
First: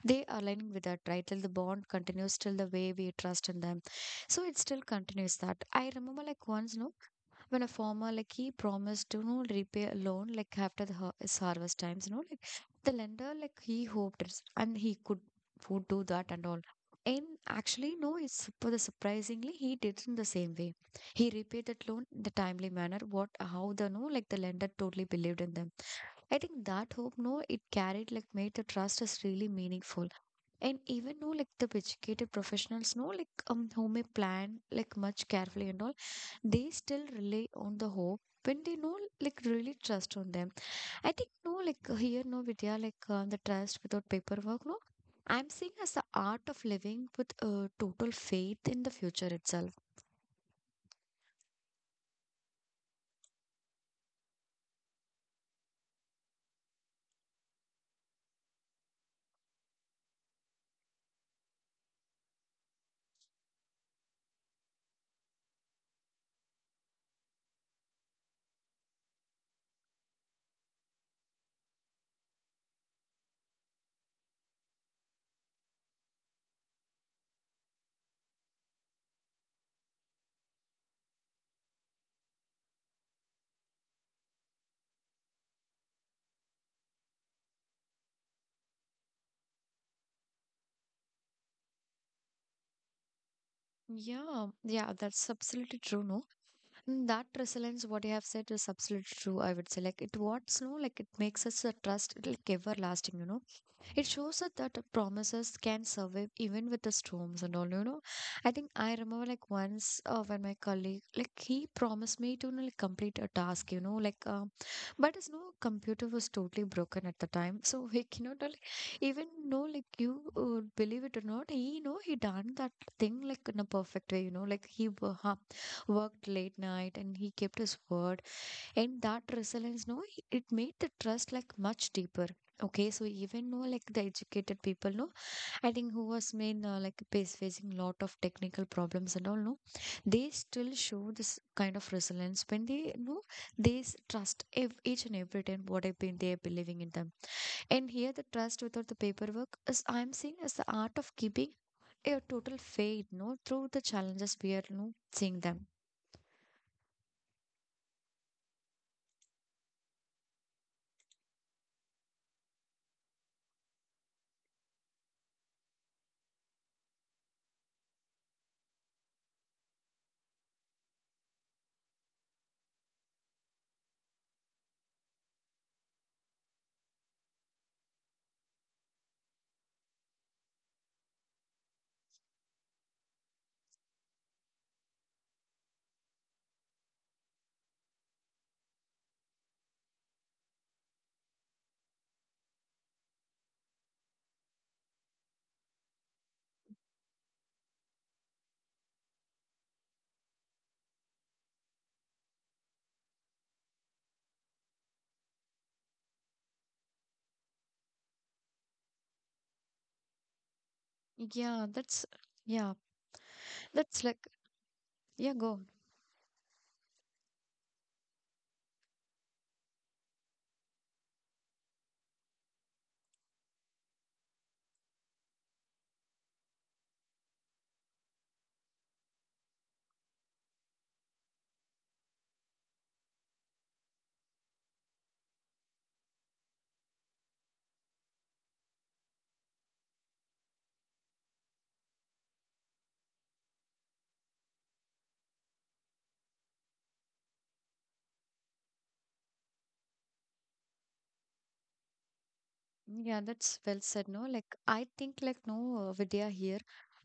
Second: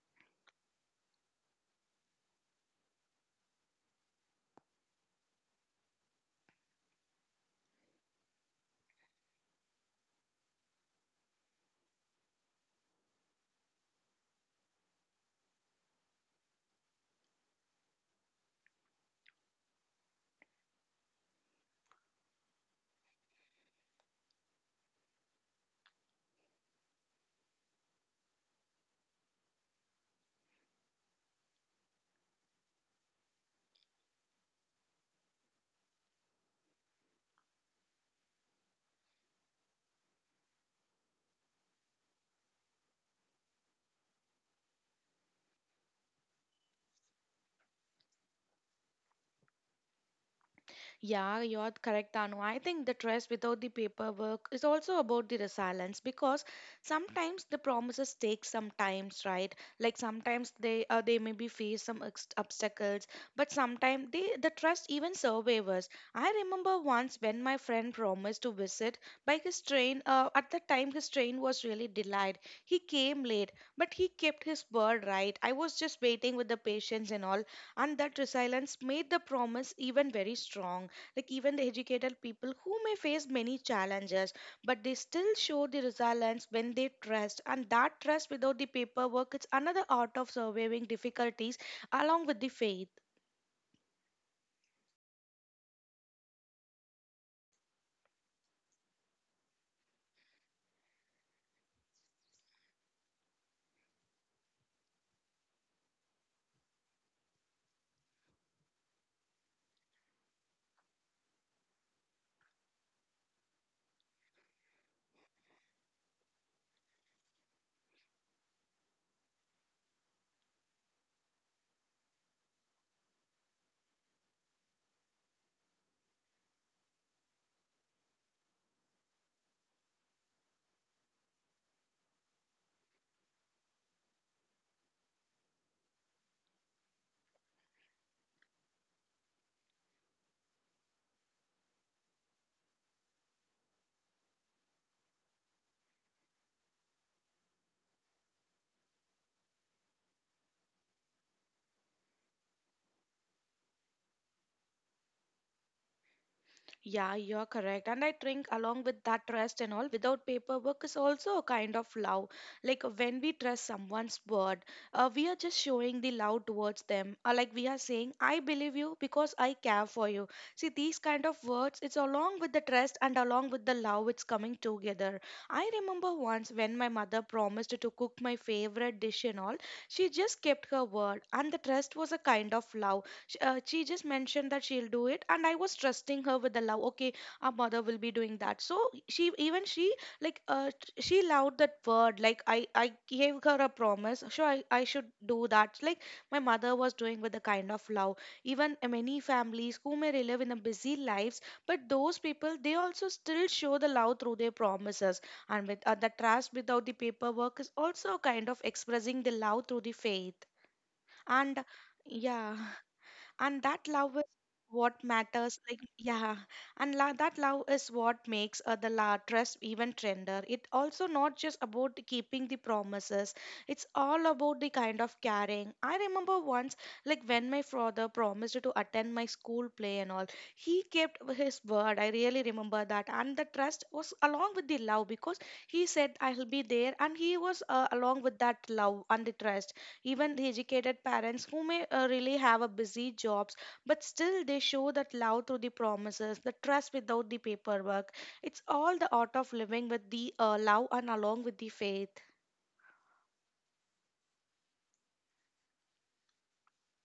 they are aligning with that, right? Till the bond continues, till the way we trust in them, so it still continues. That I remember, like once, no, when a farmer like he promised to, you know, repay a loan like after the his harvest times, you know, like the lender like he and he could would do that and all. And actually no, it's for the surprisingly he did it in the same way. He repaid that loan in the timely manner what how the no, like the lender totally believed in them. I think that hope no, it carried like made the trust as really meaningful. And even no, like the educated professionals know, like who may plan like much carefully and all, they still rely on the hope when they know like really trust on them. I think no, like here no, Vidya, like the trust without paperwork no, I'm seeing as the art of living with total faith in the future itself. Yeah, you're correct, Anu. I think the trust without the paperwork is also about the resilience, because sometimes the promises take some times, right? Like sometimes they maybe face some obstacles, but sometimes they the trust even survivors. I remember once when my friend promised to visit by his train. At the time, his train was really delayed. He came late, but he kept his word, right? I was just waiting with the patience and all, and that resilience made the promise even very strong. Like even the educated people who may face many challenges, but they still show the resilience when they trust. And that trust without the paperwork, it's another art of surviving difficulties along with the faith. Yeah, that's absolutely true, no. Mm, that resilience what you have said is absolutely true. I would say like it what's no, like it makes us a trust like everlasting, you know. It shows that the promises can survive even with the storms and all, you know. I think I remember like once when my colleague, like he promised me to, you know, like complete a task, you know, but his no computer was totally broken at the time. So he cannot like, even know like you believe it or not, he know he done that thing like in a perfect way, you know, like he worked late night and he kept his word. And that resilience no, it made the trust like much deeper. Okay, so even though like the educated people no, I think who was main like face facing lot of technical problems and all no, they still show this kind of resilience when they know trust each and every time what I've been they are believing in them. And here the trust without the paperwork is I'm seeing as the art of keeping a total faith, no, through the challenges we are no seeing them. Yeah, you're correct. And I think along with that trust and all, without paperwork is also a kind of love. Like when we trust someone's word, we are just showing the love towards them. Like we are saying, I believe you because I care for you. See, these kind of words, it's along with the trust and along with the love, it's coming together. I remember once when my mother promised to cook my favorite dish and all, she just kept her word. And the trust was a kind of love. She just mentioned that she'll do it, and I was trusting her with the love. Okay, our mother will be doing that, so she even she like t- she loved that word. Like I gave her a promise, sure I should do that. Like my mother was doing with the kind of love. Even many families who may live in a busy lives, but those people, they also still show the love through their promises. And with the trust without the paperwork is also a kind of expressing the love through the faith. And Yeah, that's, Yeah. yeah, And that that's love is like, what yeah, matters, go. like. Yeah. That love is what makes the trust even tender. It also not just about the keeping the promises. It's all about the kind of caring. I remember once, like when my father promised to attend my school play and all, he kept his word. I really remember that, and the trust was along with the love, because he said I'll be there, and he was along with that love and the trust. Even the educated parents who may really have a busy jobs, but still they show that love through the promises. The trust without the paperwork, it's all the art of living with the love and along with the faith. Yeah, that's well said, no? Like, I think, like, no, Vidya here,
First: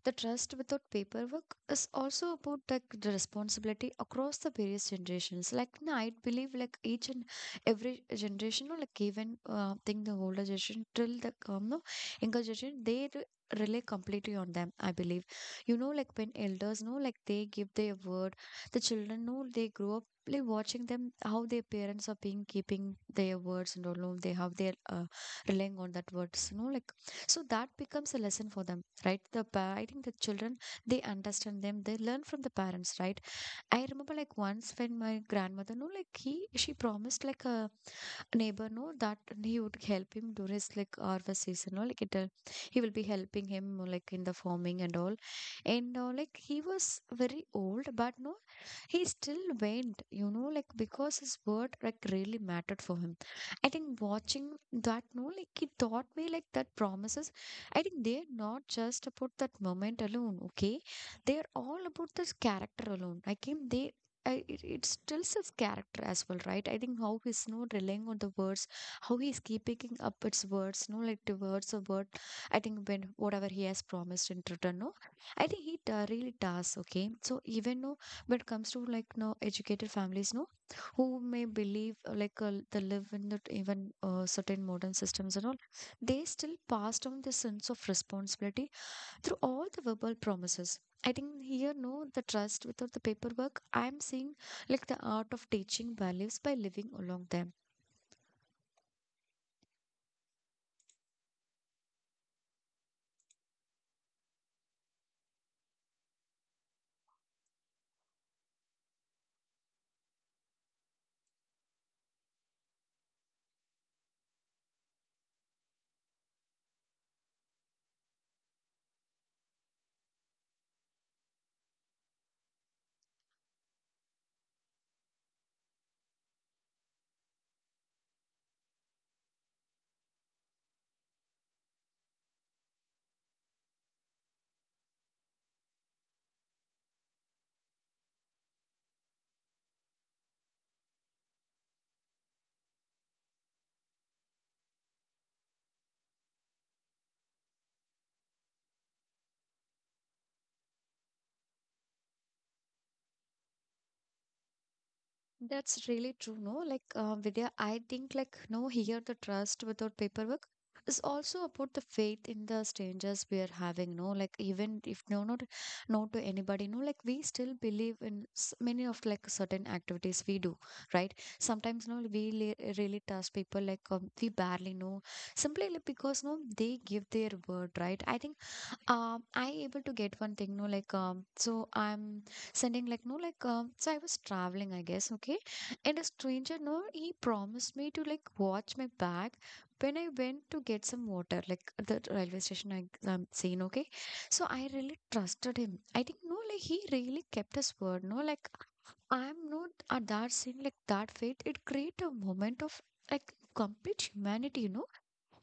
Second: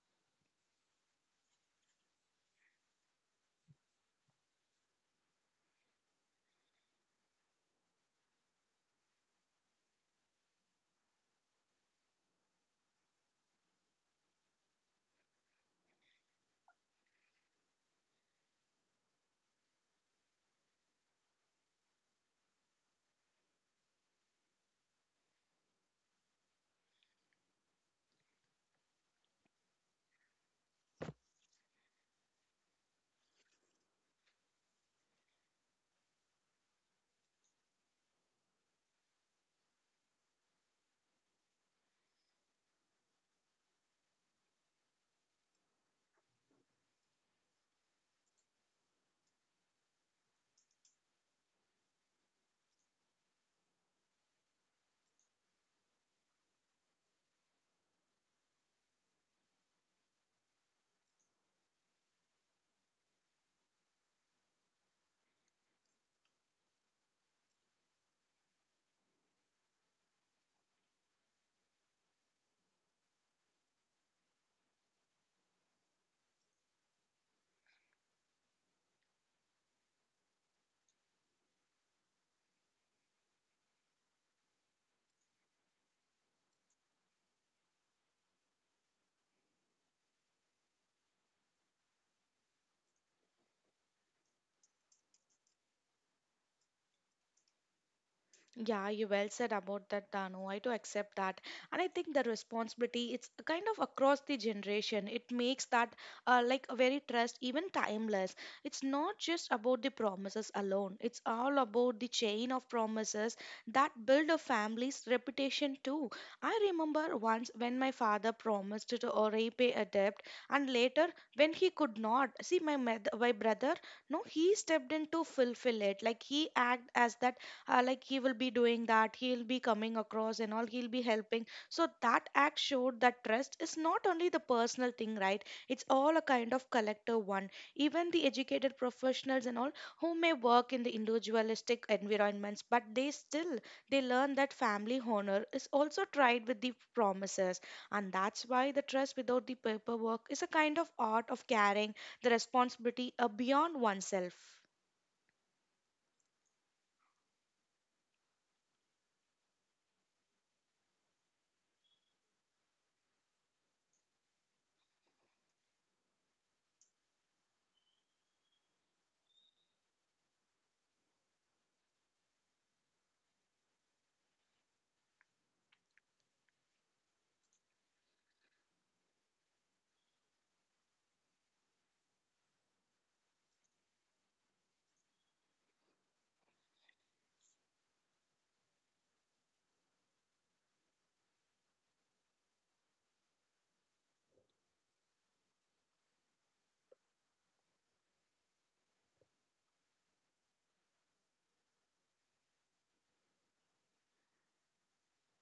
the trust without paperwork is also about, like, the responsibility across the various generations. Like, no, I believe, like, each and every generation, no, like, even, think the older generation till the, no, younger generation, they re rely completely on them, I believe. You know, like, when elders, no, like, they give their word, the children, no, they grow up. Like watching them, how their parents are being keeping their words and all, no, they have their relying on that words, you know, like so that becomes a lesson for them, right? I think the children they understand them, they learn from the parents, right? I remember like once when my grandmother no, like he she promised like a neighbor no, that he would help him during his like harvest season no, like it he will be helping him like in the farming and all. And like he was very old but no, he still went, you know, like because his word like really mattered for him. I think watching that no, like it taught me like that promises, I think they're not just about that moment alone. Okay, they're all about this character alone, I think they, it, it still says character as well, right? I think how he's no relying on the words, how he's keeping up its words, no, like the words of word. I think when whatever he has promised in return, no, I think he really does. Okay, so even though but comes to like no educated families, no, who may believe like they live in that even certain modern systems and all, they still pass on the sense of responsibility through all the verbal promises. I think here, no, the trust without the paperwork, I'm seeing like the art of teaching values by living along them. Yeah, you well said about that, Danu. I do accept that. And I think the responsibility, it's kind of across the generation. It makes that like a very trust, even timeless. It's not just about the promises alone. It's all about the chain of promises that build a family's reputation too. I remember once when my father promised to repay a debt, and later when he could not. See, my brother, no, he stepped in to fulfill it. Like he act as that like he will be doing that, he'll be coming across and all, he'll be helping. So that act showed that trust is not only the personal thing, right? It's all a kind of collective one. Even the educated professionals and all who may work in the individualistic environments, but they still, they learn that family honor is also tried with the promises. And that's why the trust without the paperwork is a kind of art of carrying the responsibility beyond oneself. That's really true, no? Like, Vidya, I think, like, no, here the trust without paperwork is also about the faith in the strangers we are having, no? Like, even if no, not, no to anybody, no, like, we still believe in many of, like, certain activities we do, right? Sometimes, no, we really trust people, like, we barely know, simply like, because, no, they give their word, right? I think I able to get one thing no, like so I'm sending like no, like so I was traveling I guess, okay. And a stranger no, he promised me to like watch my bag when I went to get some water like at the railway station, I am saying, okay. So I really trusted him, I think no, like he really kept his word, no, like I'm not at that scene, like that faith it create a moment of like complete humanity, you know.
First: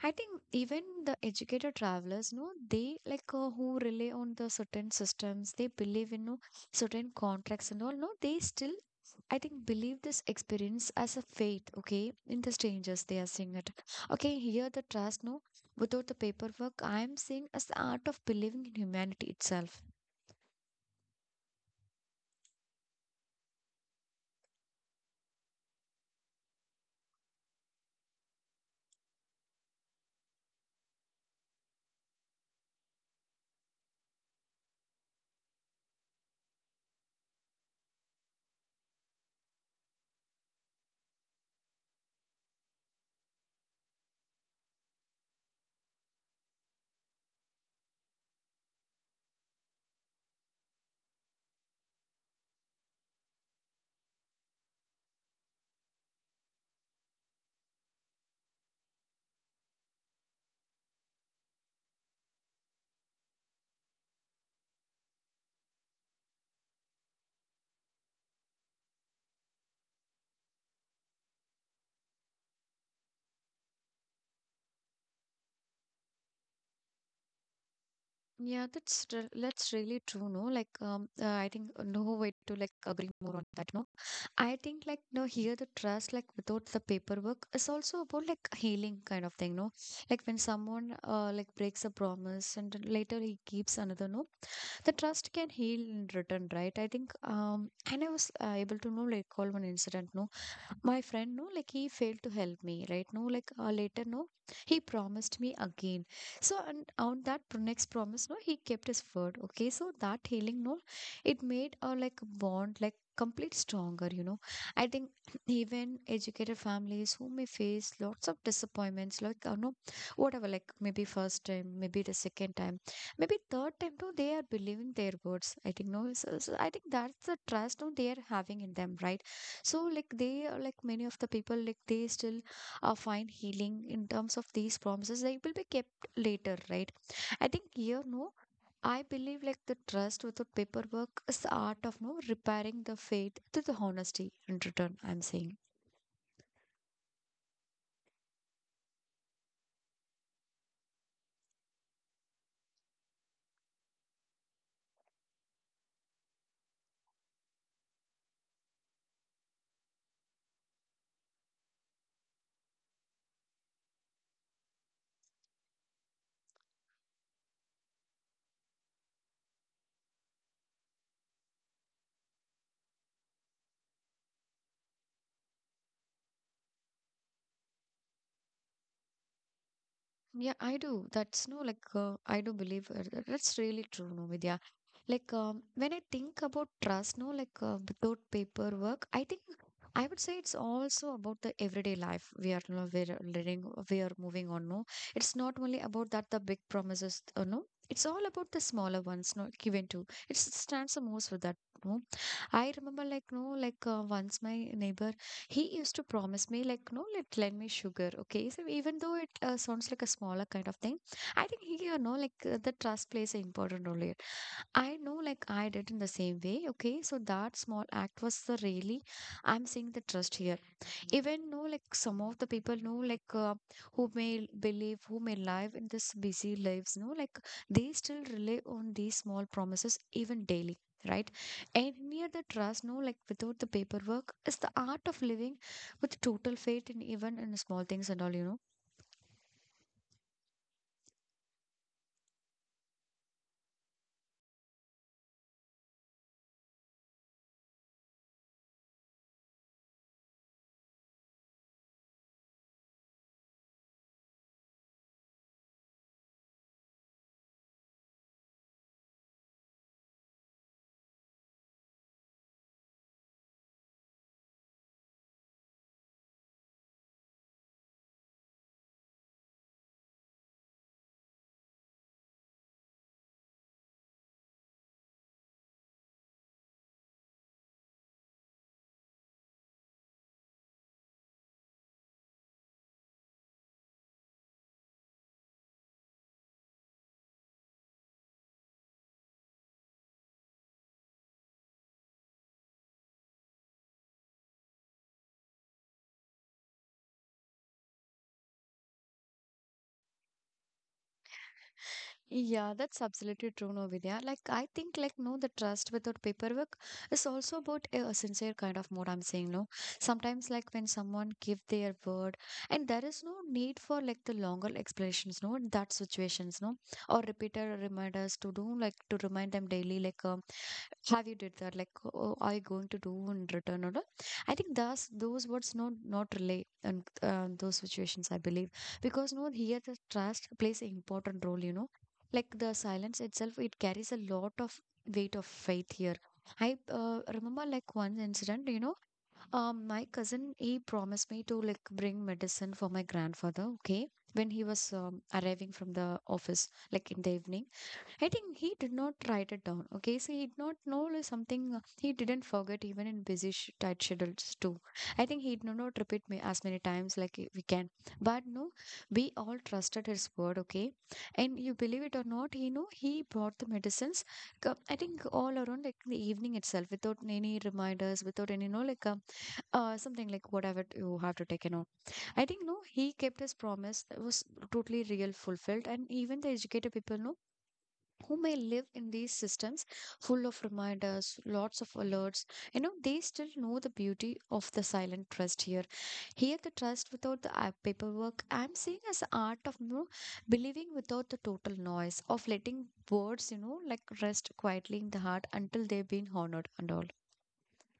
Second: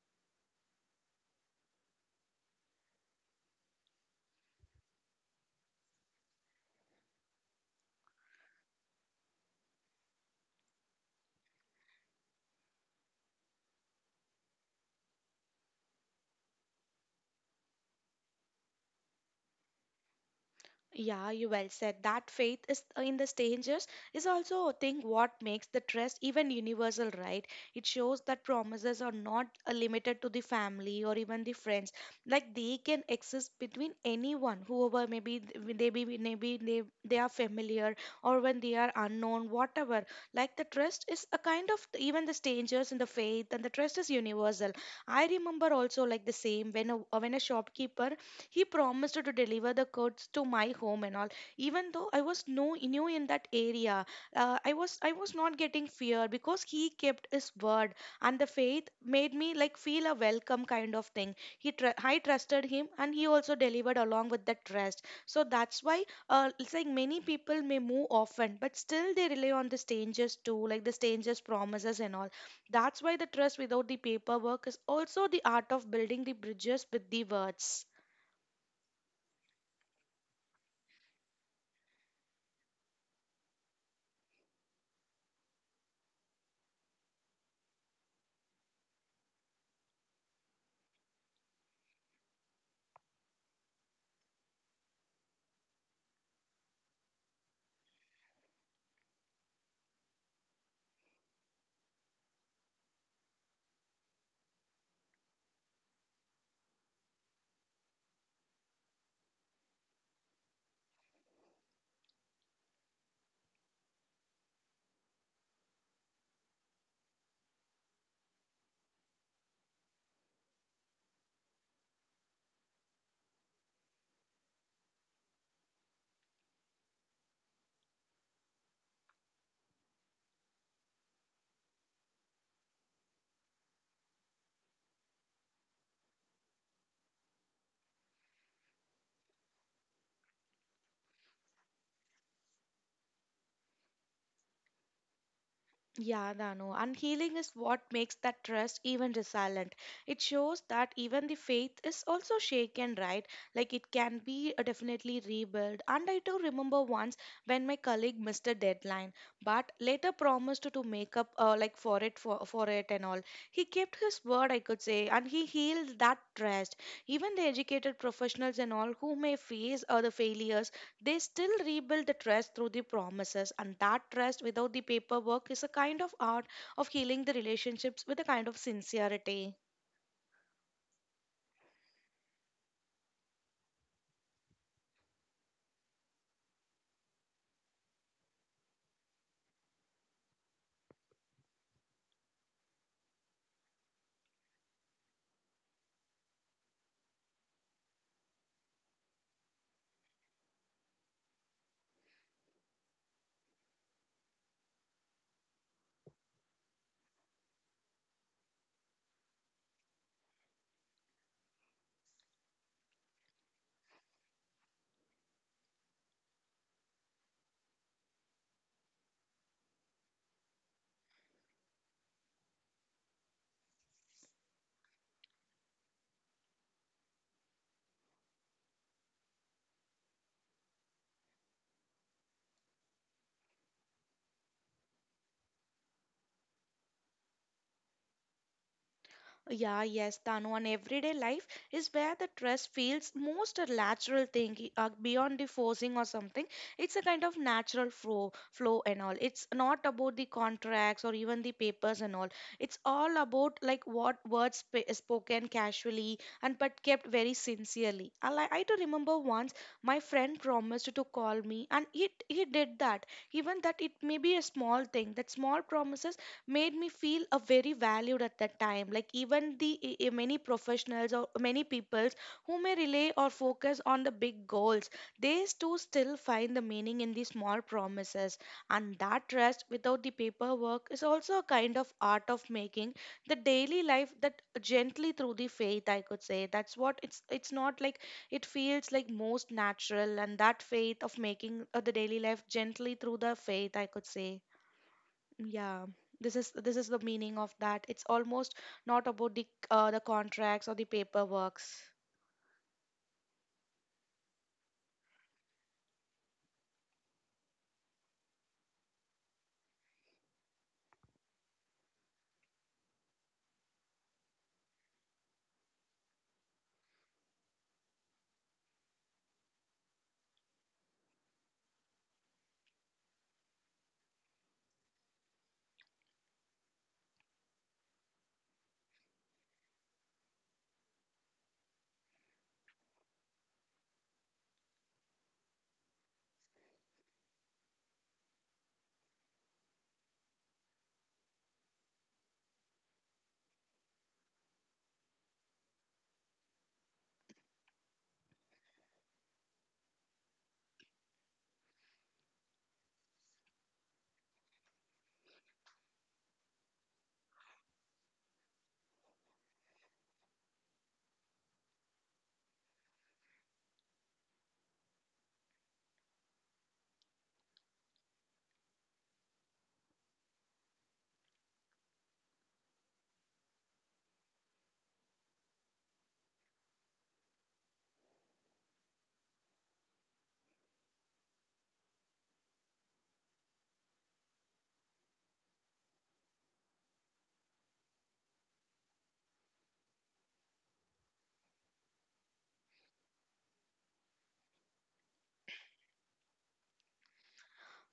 I think even the educated travelers, no, they like who rely on the certain systems, they believe in no, certain contracts and all, no, they still, I think, believe this experience as a faith, okay, in the strangers they are seeing it. Okay, here the trust, no, without the paperwork, I am seeing as the art of believing in humanity itself. Yeah, you well said. That faith is in the strangers is also, I think, what makes the trust even universal, right? It shows that promises are not limited to the family or even the friends. Like they can exist between anyone, whoever maybe they be, maybe they are familiar or when they are unknown, whatever. Like the trust is a kind of even the strangers in the faith, and the trust is universal. I remember also like the same when a shopkeeper he promised to deliver the goods to my home and all. Even though I was no new in that area, I was not getting fear because he kept his word, and the faith made me like feel a welcome kind of thing. He I trusted him, and he also delivered along with that trust. So that's why it's like many people may move often, but still they rely on the strangers too, like the strangers' promises and all. That's why the trust without the paperwork is also the art of building the bridges with the words. Yeah, that's really true, no? Like, I think no way to like agree more on that, no? I think like no, here the trust like without the paperwork is also about like healing kind of thing, no? Like when someone like breaks a promise and then later he keeps another, no? The trust can heal in return, right? I think and I was able to know like all one incident, no? My friend, no, like he failed to help me, right? No, like later, no, he promised me again. So, and on that next promise, no, he kept his word. Okay, so that healing, no, it made our like bond like complete stronger. You know, I think even educated families who may face lots of disappointments, like no, whatever, like maybe first time, maybe the second time, maybe third time, no, they are believing their words. I think no, so I think that's the trust no they are having in them, right? So like they are like many of the people like they still find healing in terms of these promises. They will be kept later, right? I think here no. I believe like the trust with the paperwork is the art of no repairing the faith to the honesty in return. I'm saying. Yeah, Danu. And healing is what makes that trust even resilient. It shows that even the faith is also shaken, right? Like it can be definitely rebuilt. And I do remember once when my colleague missed a deadline, but later promised to make up like for it, for it and all. He kept his word, I could say, and he healed that trust. Even the educated professionals and all who may face other failures, they still rebuild the trust through the promises, and that trust without the paperwork is a kind of art of healing the relationships with a kind of sincerity. Yeah, I do. That's no like I do believe that's really true, no, Vidya. Like when I think about trust, no, like without paperwork, I think I would say it's also about the everyday life we are no, we're living, we are moving on. No, it's not only about that the big promises, no. It's all about the smaller ones, not given to. It stands the most for that. No, I remember like no, like once my neighbor he used to promise me like no let lend me sugar. Okay, so even though it sounds like a smaller kind of thing, I think he, you know, like the trust plays an important role here. I know, like, I did in the same way. Okay, so that small act was the really, I'm seeing the trust here. Even know, like, some of the people know, like, who may believe, who may live in this busy lives, no, like, they still rely on these small promises even daily. Right, and near the trust, no, like without the paperwork, is the art of living with total faith in even in small things and all, you know. Yeah, yes, Tanu. And everyday life is where the trust feels most a natural thing, beyond the forcing or something. It's a kind of natural flow and all. It's not about the contracts or even the papers and all. It's all about like what words spoken casually and but kept very sincerely. I do remember once my friend promised to call me, and he did that. Even that it may be a small thing, that small promises made me feel a very valued at that time. Like even the many professionals or many peoples who may rely or focus on the big goals, they too still find the meaning in the small promises. And that trust without the paperwork is also a kind of art of making the daily life that gently through the faith, I could say. That's what it's not like, it feels like most natural. And that faith of making the daily life gently through the faith, I could say. Yeah, this is the meaning of that. It's almost not about the the contracts or the paperworks. Yeah, that's absolutely true, no, Vidya. Like, I think, like, no, the trust without paperwork is also about a sincere kind of mode. I'm saying, no. Sometimes, like, when someone give their word, and there is no need for like the longer explanations, no, in that situations, no, or repeated reminders to do, like, to remind them daily, like, have you did that? Like, oh, are you going to do in return or not? I think thus those words not relay in those situations. I believe because no, here the trust plays an important role, you know, like the silence itself it carries a lot of weight of faith here. I remember like one incident, you know. My cousin he promised me to like bring medicine for my grandfather. Okay, when he was arriving from the office like in the evening. I think he did not write it down. Okay, so he did not know like, something he didn't forget even in busy tight schedules too. I think he did not repeat me as many times like we can. But no, we all trusted his word. Okay, and you believe it or not, he know he brought the medicines. I think all around like in the evening itself, without any reminders, without any you know like something like whatever you have to take and all. I think no, he kept his promise. It was totally real, fulfilled, and even the educated people know who may live in these systems full of reminders, lots of alerts. You know, they still know the beauty of the silent trust here. Here, the trust without the app paperwork, I'm seeing as the art of you know, believing without the total noise, of letting words, you know, like rest quietly in the heart until they've been honored and all.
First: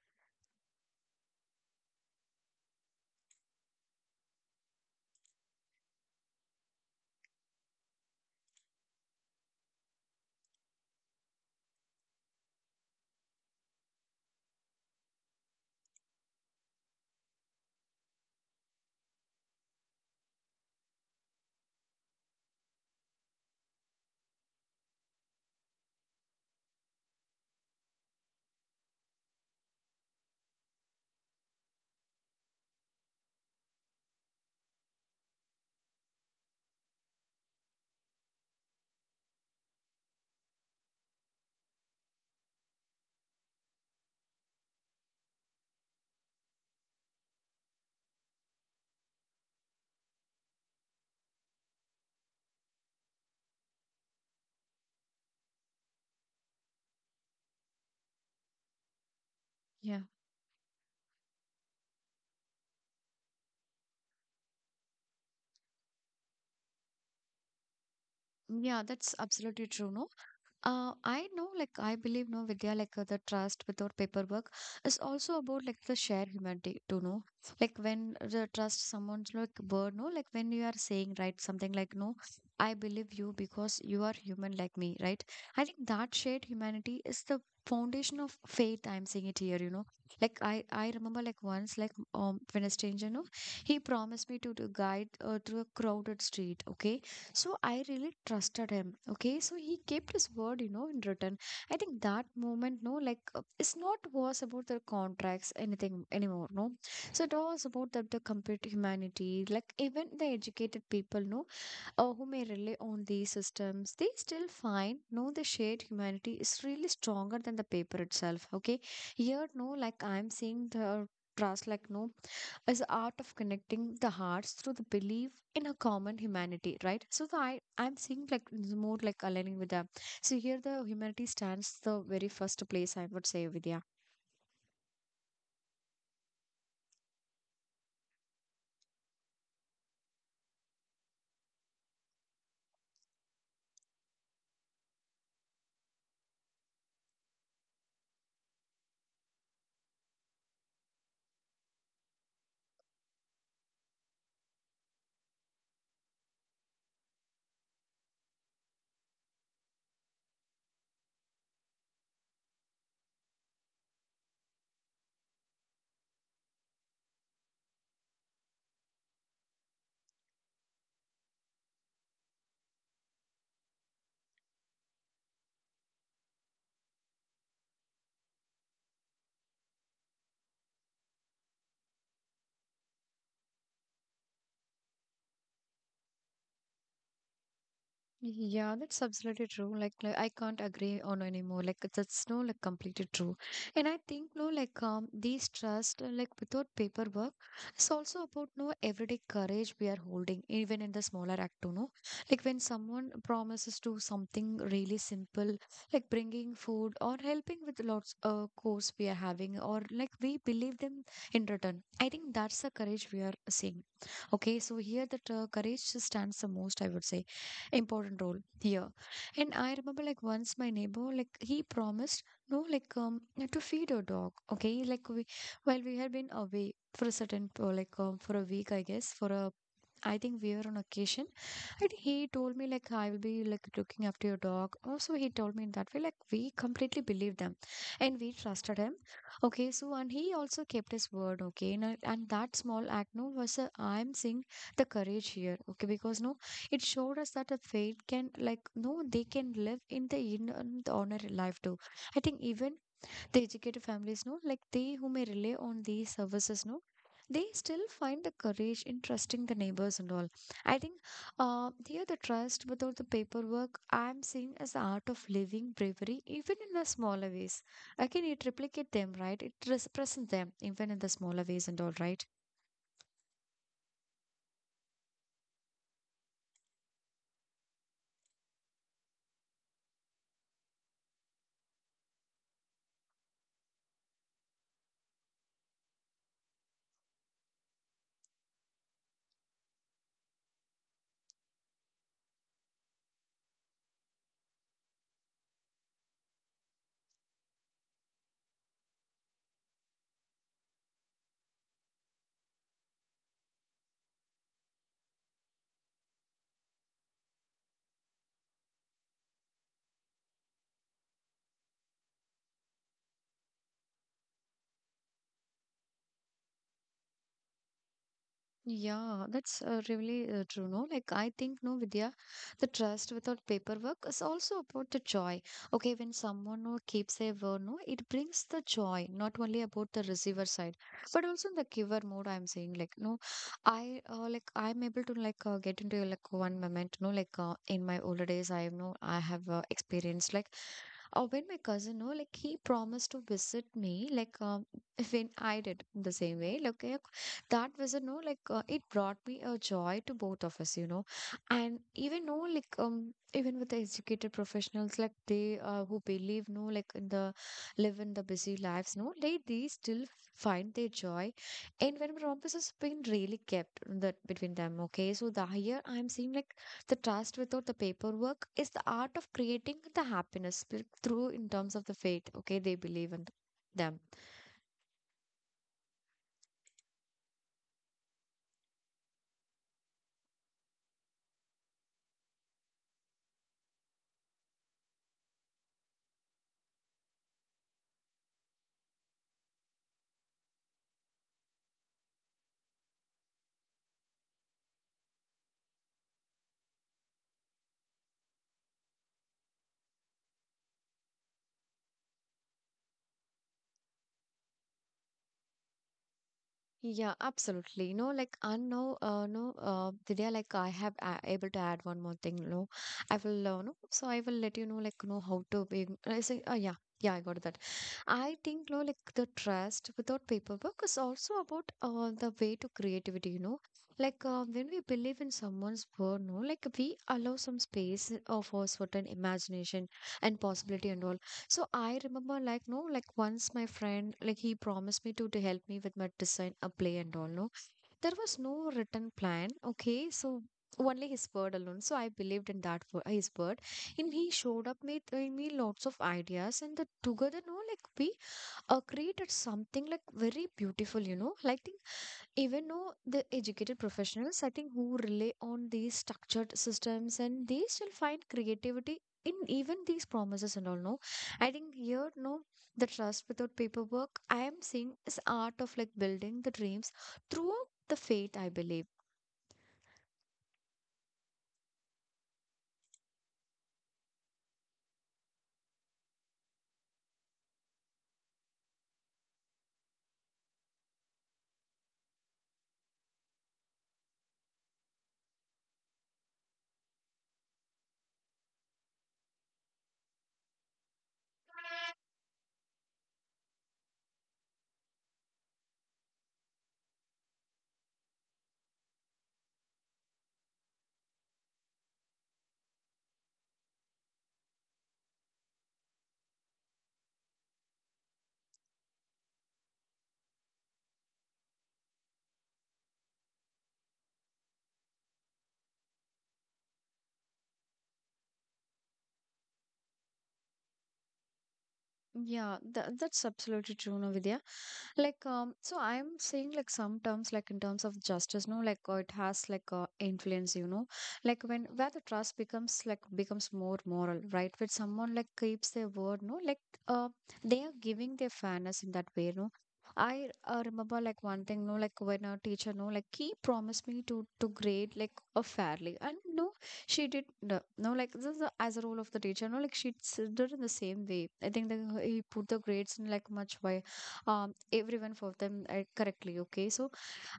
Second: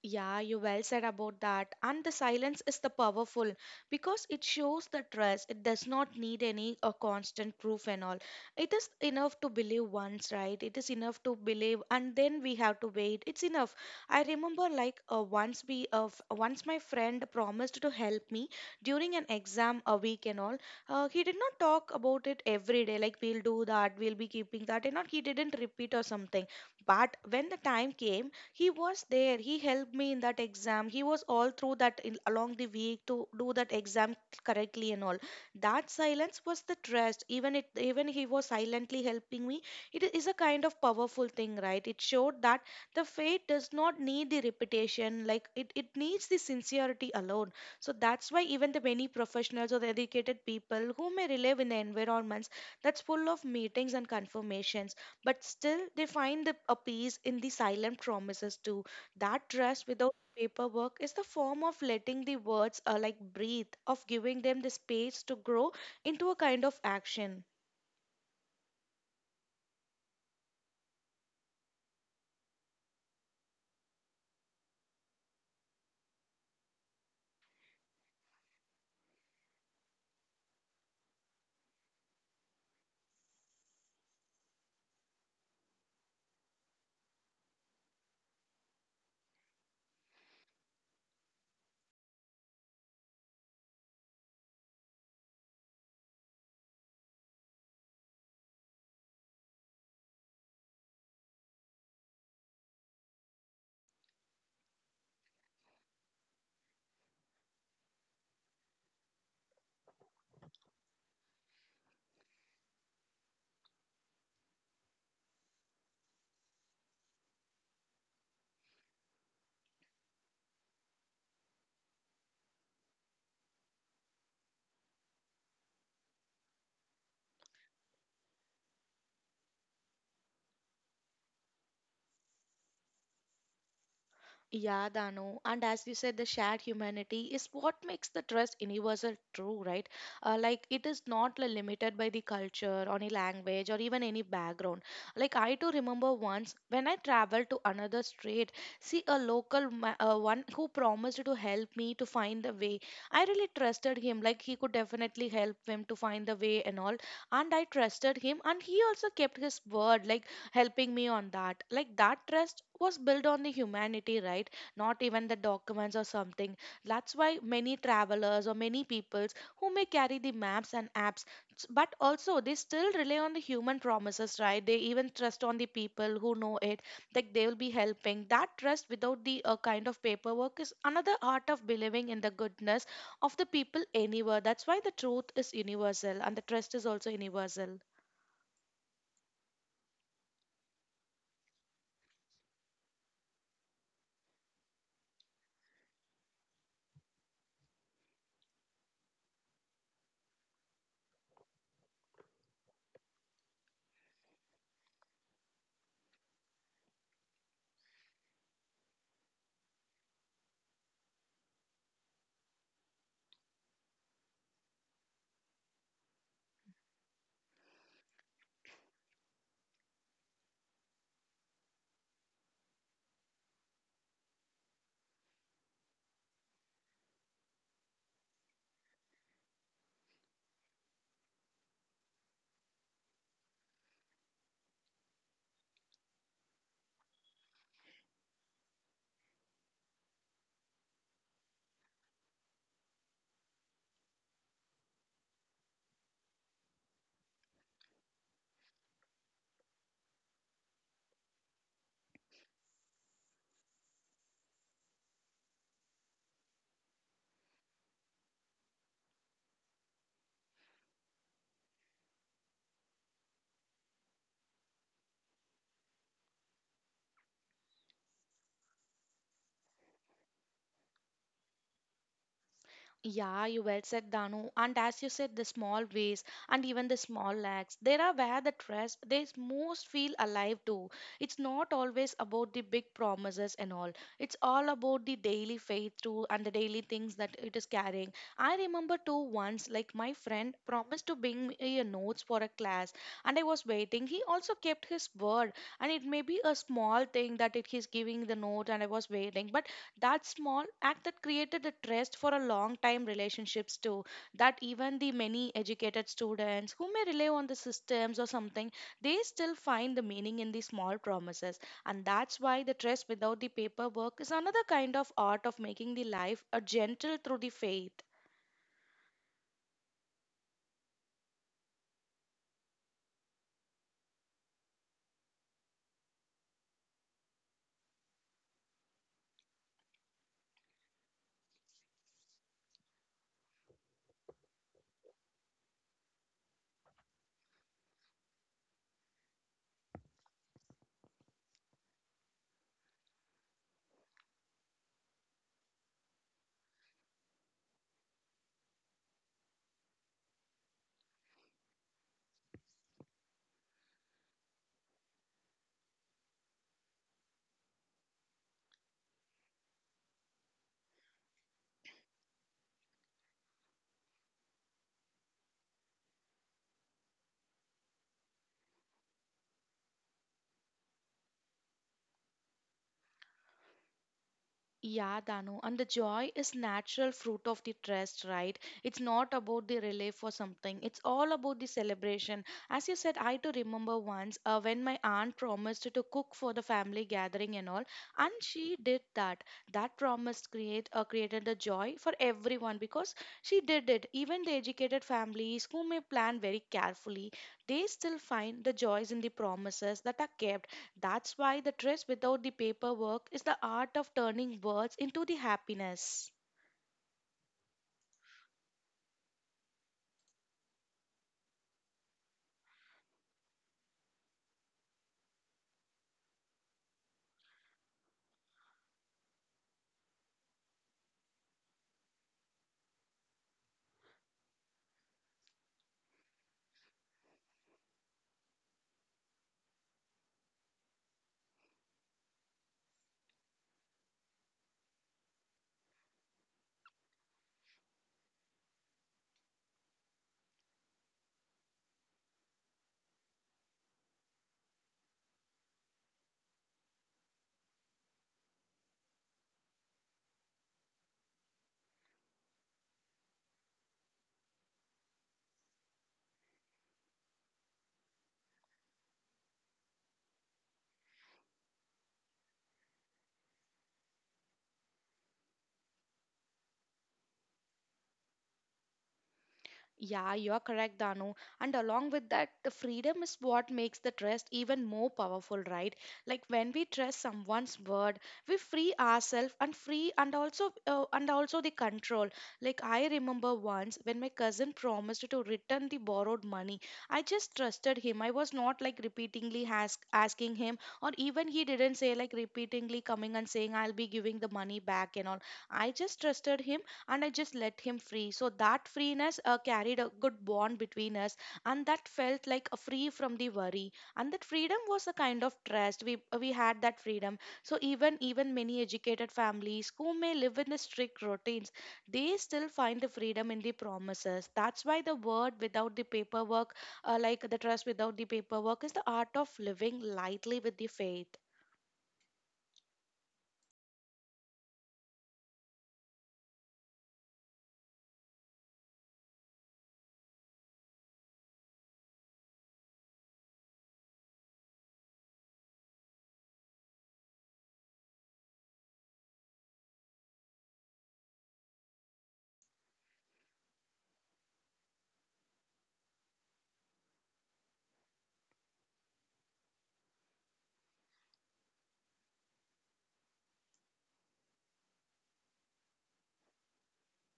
Yeah, you well said about that. And the silence is the powerful because it shows the trust. It does not need any constant proof and all. It is enough to believe once, right? It is enough to believe, and then we have to wait. It's enough. I remember like once my friend promised to help me during an exam a week and all. He did not talk about it every day, like we'll do that, we'll be keeping that, and not he didn't repeat or something. But when the time came, he was there, he helped me in that exam. He was all through that in, along the week to do that exam correctly and all. That silence was the trust. Even it, even he was silently helping me, it is a kind of powerful thing, right? It showed that the faith does not need the reputation. Like it needs the sincerity alone. So that's why even the many professionals or the educated people who may live in the environments that's full of meetings and confirmations, but still they find the, a peace in the silent promises too. That trust Yeah. without paperwork is the form of letting the words like breathe, of giving them the space to grow into a kind of action. Yeah, that's absolutely true. No, I know, like, I believe, no, Vidya, like, the trust without paperwork is also about, like, the shared humanity, to know. Like, when the trust someone's, like, word, no, like, when you are saying, right, something like, no, I believe you because you are human like me, right? I think that shared humanity is the foundation of faith. I'm saying it here, you know. Like, I remember, like, once, like, when a stranger, no, he promised me to guide through a crowded street, okay? So I really trusted him. Okay. So he kept his word, you know, in return. I think that moment, no, like it's not was about the contracts, anything anymore, no. So it was about the complete humanity. Like even the educated people, no, who may rely on these systems, they still find, no, the shared humanity is really stronger than the paper itself. Okay. Here, no, like I'm seeing the trust like no is the art of connecting the hearts through the belief in a common humanity, right? So the I I'm seeing like it's more like aligning with them. So here the humanity stands the very first place I would say, Vidya. Yeah, Dano. And as you said, the shared humanity is what makes the trust universal true, right? Like it is not limited by the culture, or any language, or even any background. Like I too remember once when I traveled to another state, see a local one who promised to help me to find the way. I really trusted him. Like he could definitely help him to find the way and all. And I trusted him, and he also kept his word, like helping me on that. Like that trust was built on the humanity, right? Not even the documents or something. That's why many travelers or many peoples who may carry the maps and apps, but also they still rely on the human promises, right? They even trust on the people who know it, like they will be helping. That trust without the kind of paperwork is another art of believing in the goodness of the people anywhere. That's why the truth is universal and the trust is also universal. Yeah, that's absolutely true. Like, I can't agree on anymore. Like that's no like completely true. And I think no like these trust like without paperwork, it's also about no everyday courage we are holding even in the smaller act too. No, like when someone promises to something really simple like bringing food or helping with lots of course we are having or like we believe them in return. I think that's the courage we are seeing. Okay, so here the courage stands the most, I would say important role here. And I remember like once my neighbor, like he promised no like to feed a dog. Okay, like we while we had been away for a certain like for a week I guess for a I think we were on occasion, and he told me like I will be like looking after your dog. Also, he told me in that way like we completely believed them, and we trusted him. Okay, so and he also kept his word. Okay, and that small act no was I'm seeing the courage here. Okay, because no, it showed us that a faith can like no they can live in the honor life too. I think even the educated families know like they who may rely on these services know they still find the courage in trusting the neighbors and all. I think here the trust without the paperwork I'm seeing as the art of living bravery even in the smaller ways. Again it replicate them, right, it represents them even in the smaller ways and all, right. Yeah, you well said, Danu. And as you said, the small ways and even the small lacks, there are where the trust they most feel alive too. It's not always about the big promises and all. It's all about the daily faith too and the daily things that it is carrying. I remember too once, like my friend promised to bring me a notes for a class, and I was waiting. He also kept his word, and it may be a small thing that it he's giving the note, and I was waiting, but that small act that created the trust for a long time relationships too. That even the many educated students who may rely on the systems or something, they still find the meaning in the small promises. And that's why the trust without the paperwork is another kind of art of making the life a gentle through the faith. Yeah, that's really true. No, like I think, no, Vidya, the trust without paperwork is also about the joy. Okay, when someone no, keeps their word, no, it brings the joy, not only about the receiver side, but also in the giver mode. I'm saying, like, no, I like I'm able to like get into like one moment, no, like in my older days, I know I have experienced like. Oh, when my cousin, no, like he promised to visit me, like when I did the same way. Like, okay, that was a no like it brought me a joy to both of us, you know. And even no like even with the educated professionals like they who believe no like in the live in the busy lives, no, they still find their joy. And when promises has been really kept that between them, okay, so the here I'm seeing like the trust without the paperwork is the art of creating the happiness like, through in terms of the faith, okay, they believe in them. Yeah, Danu, and the joy is natural fruit of the trust, right? It's not about the relief for something. It's all about the celebration. As you said, I too remember once when my aunt promised to cook for the family gathering and all, and she did that. That promise created a joy for everyone because she did it. Even the educated families who may plan very carefully, they still find the joys in the promises that are kept. That's why the dress without the paperwork is the art of turning words into the happiness. Yeah, absolutely. No, like I know, no, Divya, like I have a able to add one more thing. No, I will, no, so I will let you know, like, know how to be. I say, oh yeah, yeah, I got that. I think, no, like the trust without paperwork is also about the way to creativity, you know. Like when we believe in someone's word, no, like we allow some space for certain imagination and possibility and all. So I remember, like, no, like once my friend, like he promised me to help me with my design a play and all. No, there was no written plan. Okay, so only his word alone. So I believed in that word, his word and he showed up with me lots of ideas and the together no like we created something like very beautiful, you know, like think even though the educated professionals, I think, who rely on these structured systems and they still find creativity in even these promises and all no I think here no the trust without paperwork I am seeing is art of like building the dreams through the faith I believe. Yeah, you're correct, Danu. And along with that, the freedom is what makes the trust even more powerful, right? Like when we trust someone's word, we free ourselves and free and also the control. Like I remember once when my cousin promised to return the borrowed money, I just trusted him. I was not like repeatedly asking him, or even he didn't say like repeatedly coming and saying I'll be giving the money back and all. I just trusted him and I just let him free. So that freeness carried a good bond between us, and that felt like a free from the worry. And that freedom was a kind of trust. We had that freedom. So even many educated families who may live in a strict routines, they still find the freedom in the promises. That's why the word without the paperwork, like the trust without the paperwork, is the art of living lightly with the faith. Yeah, that's absolutely true, no, Vidya. Like so I'm saying like some terms like in terms of justice no like it has like influence, you know, like when where the trust becomes like becomes more moral, right? When someone like keeps their word no like uh they are giving their fairness in that way no. I remember like one thing, no, like when our teacher, no, like he promised me to grade like fairly, and no, she did no, no like this is the, as a role of the teacher, no, like she did in the same way. I think that he put the grades in like much way everyone for them correctly, okay, so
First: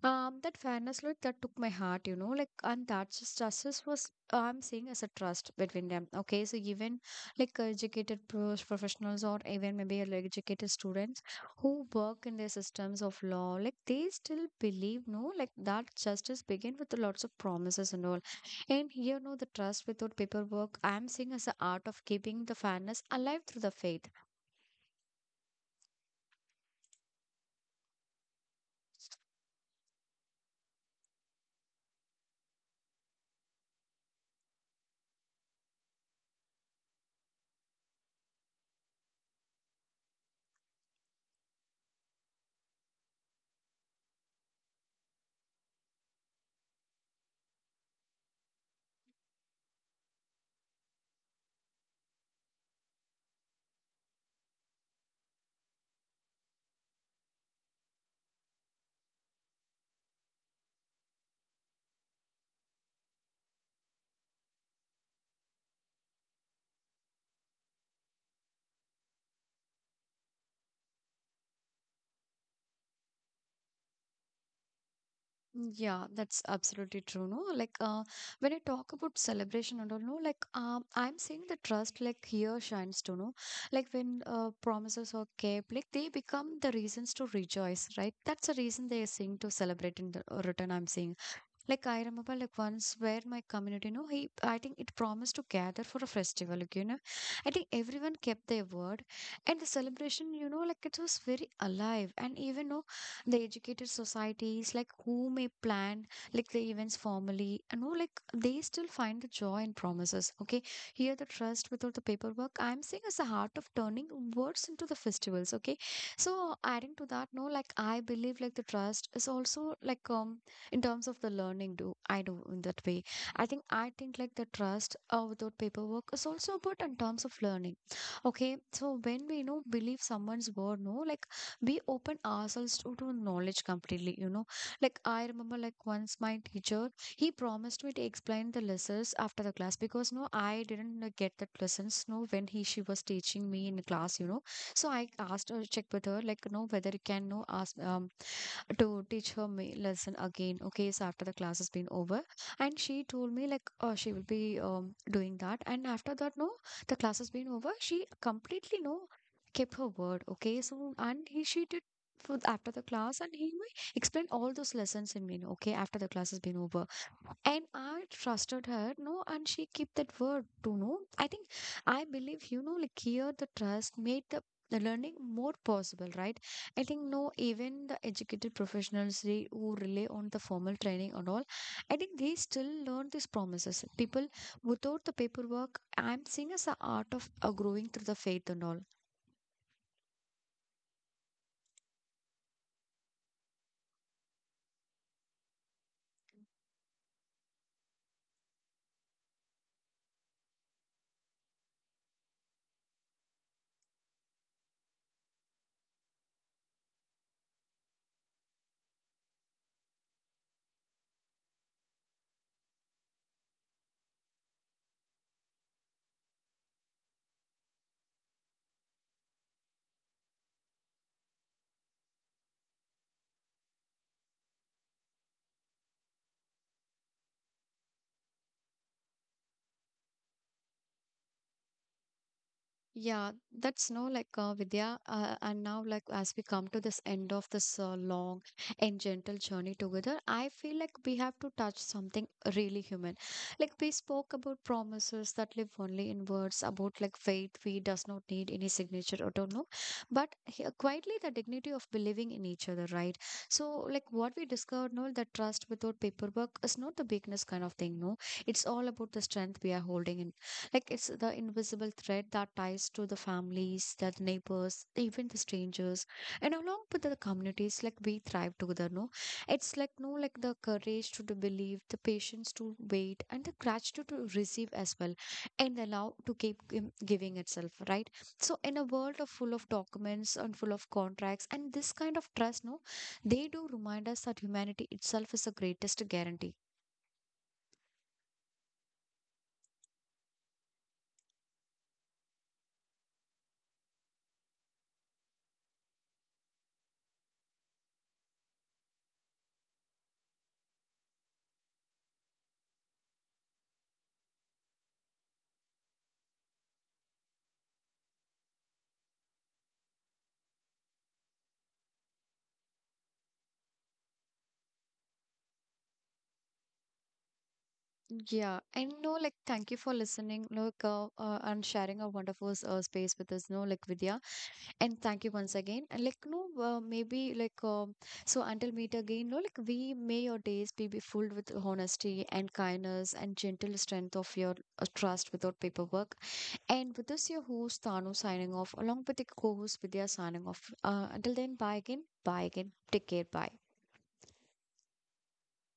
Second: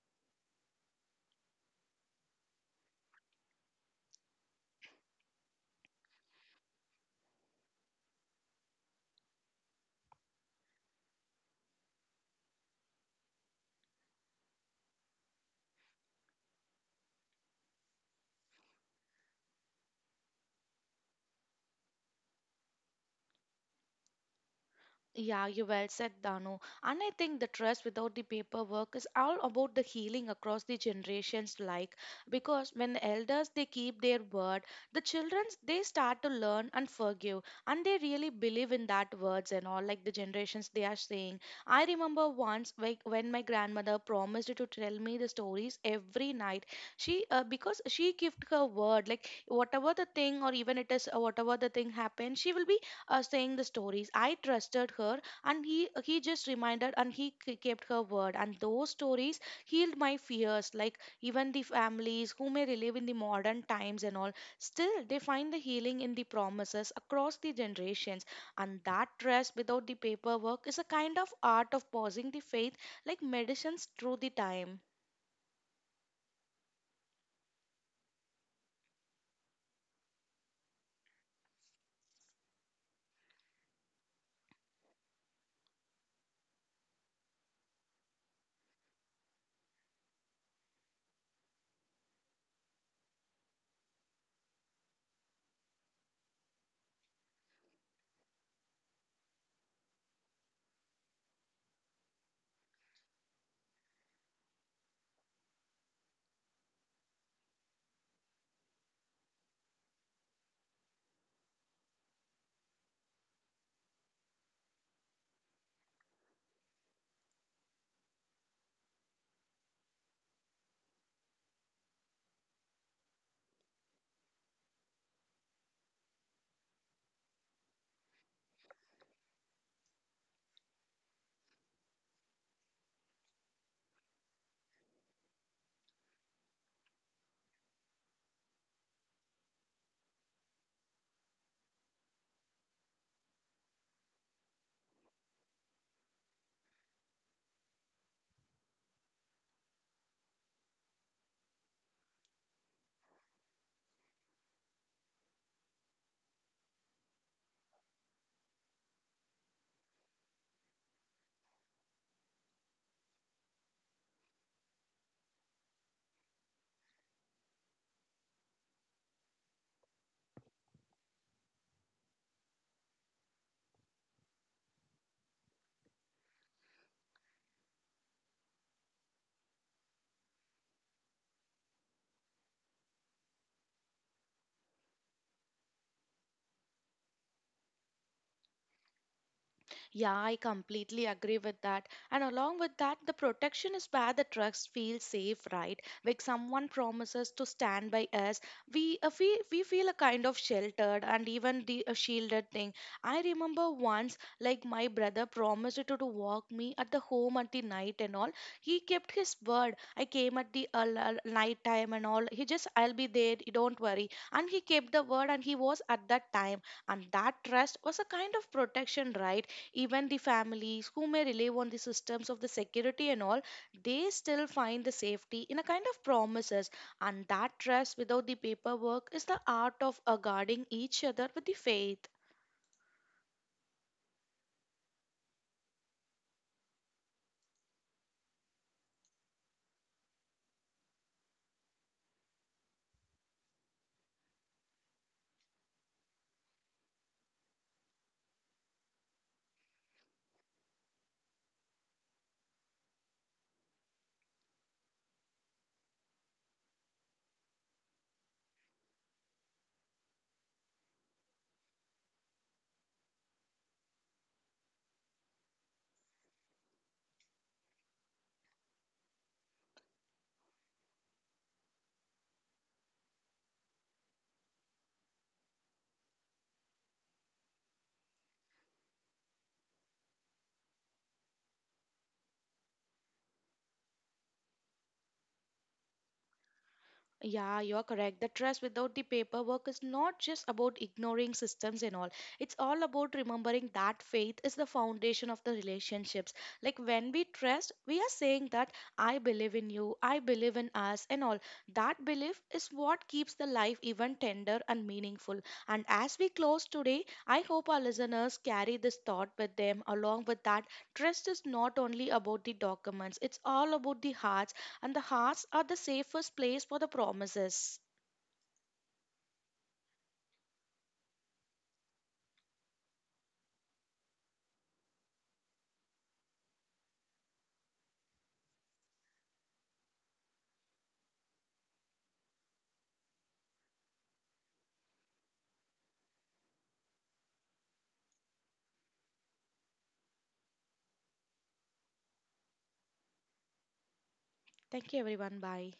that fairness like that took my heart, you know, like and that's just justice was I'm seeing as a trust between them, okay, so even like educated professionals or even maybe like educated students who work in their systems of law like they still believe no like that justice begin with lots of promises and all and here no the trust without paperwork I'm seeing as the art of keeping the fairness alive through the faith. Yeah, you well said, Dano. And I think the trust without the paperwork is all about the healing across the generations, like because when the elders they keep their word, the children they start to learn and forgive, and they really believe in that words and all like the generations they are saying. I remember once like when my grandmother promised to tell me the stories every night. She because she kept her word, like whatever the thing or even it is whatever the thing happened, she will be saying the stories. I trusted her, and he just reminded and he kept her word. And those stories healed my fears, like even the families who may live in the modern times and all. Still, they find the healing in the promises across the generations. And that trust without the paperwork is a kind of art of pausing the faith, like medicines through the time. Yeah, that's absolutely true. No, like when I talk about celebration and all, no, like I'm saying the trust like here shines to know, like when promises are kept, like they become the reasons to rejoice, right? That's the reason they are seeing to celebrate in the return, I'm saying. Like I remember like once where my community, you know, he I think it promised to gather for a festival, like, you know. I think everyone kept their word. And the celebration, you know, like it was very alive. And even though the educated societies, like who may plan like the events formally, and know, like they still find the joy in promises. Okay. Here the trust without the paperwork, I'm seeing as the heart of turning words into the festivals. Okay. So adding to that, no, like I believe like the trust is also like in terms of the learning do I do in that way. I think like the trust without paperwork is also about in terms of learning, okay, so when we, you know, believe someone's word no like we open ourselves to knowledge completely, you know, like I remember like once my teacher he promised me to explain the lessons after the class because no I didn't get that lessons no when he she was teaching me in the class, you know, so I asked her check with her like no whether you can no ask to teach her me lesson again, okay, so after the class has been over and she told me like, oh she will be doing that and after that no the class has been over she completely no kept her word, okay, so and he she did for after the class and he explained all those lessons in me no, okay, after the class has been over and I trusted her, no, and she kept that word to know. I think I believe, you know, like here the trust made the learning more possible, right? I think no, even the educated professionals they, who rely on the formal training and all, I think they still learn these promises. People without the paperwork, I'm seeing as a art of growing through the faith and all. Yeah, I completely agree with that. And along with that, the protection is where the trust feels safe, right? Like someone promises to stand by us, we feel a kind of sheltered and even the shielded thing. I remember once, like my brother promised to walk me at the home at the night and all. He kept his word. I came at the night time and all. He just I'll be there. You don't worry. And he kept the word, and he was at that time. And that trust was a kind of protection, right? Even the families who may rely on the systems of the security and all, they still find the safety in a kind of promises, and that trust without the paperwork is the art of guarding each other with the faith. Yeah, that's no like Vidya, and now like as we come to this end of this long and gentle journey together, I feel like we have to touch something really human. Like we spoke about promises that live only in words, about like faith we does not need any signature or don't know, but here, quietly the dignity of believing in each other, right? So like what we discovered, no, that trust without paperwork is not the weakness kind of thing, no. It's all about the strength we are holding in like it's the invisible thread that ties to the families, the neighbors, even the strangers, and along with the communities. Like we thrive together. No, it's like no, like the courage to believe, the patience to wait, and the gratitude to receive as well, and the love to keep giving itself. Right. So in a world of full of documents and full of contracts, and this kind of trust, no, they do remind us that humanity itself is the greatest guarantee. Yeah, you're correct. The trust without the paperwork is not just about ignoring systems and all. It's all about remembering that faith is the foundation of the relationships. Like when we trust, we are saying that I believe in you, I believe in us, and all. That belief is what keeps the life even tender and meaningful. And as we close today, I hope our listeners carry this thought with them along with that trust is not only about the documents, it's all about the heart and the hearts are the safest place for the promises. Yeah, and no, like, thank you for listening, look, and sharing a wonderful space with us, no, like, Vidya, and thank you once again, and like, no, maybe like, so until meet again, no, like, we may your days be filled with honesty and kindness and gentle strength of your trust without paperwork, and with this, your host Tanu signing off, along with the co-host Vidya signing off. Until then, bye again, take care, bye. Thank you, everyone. Bye.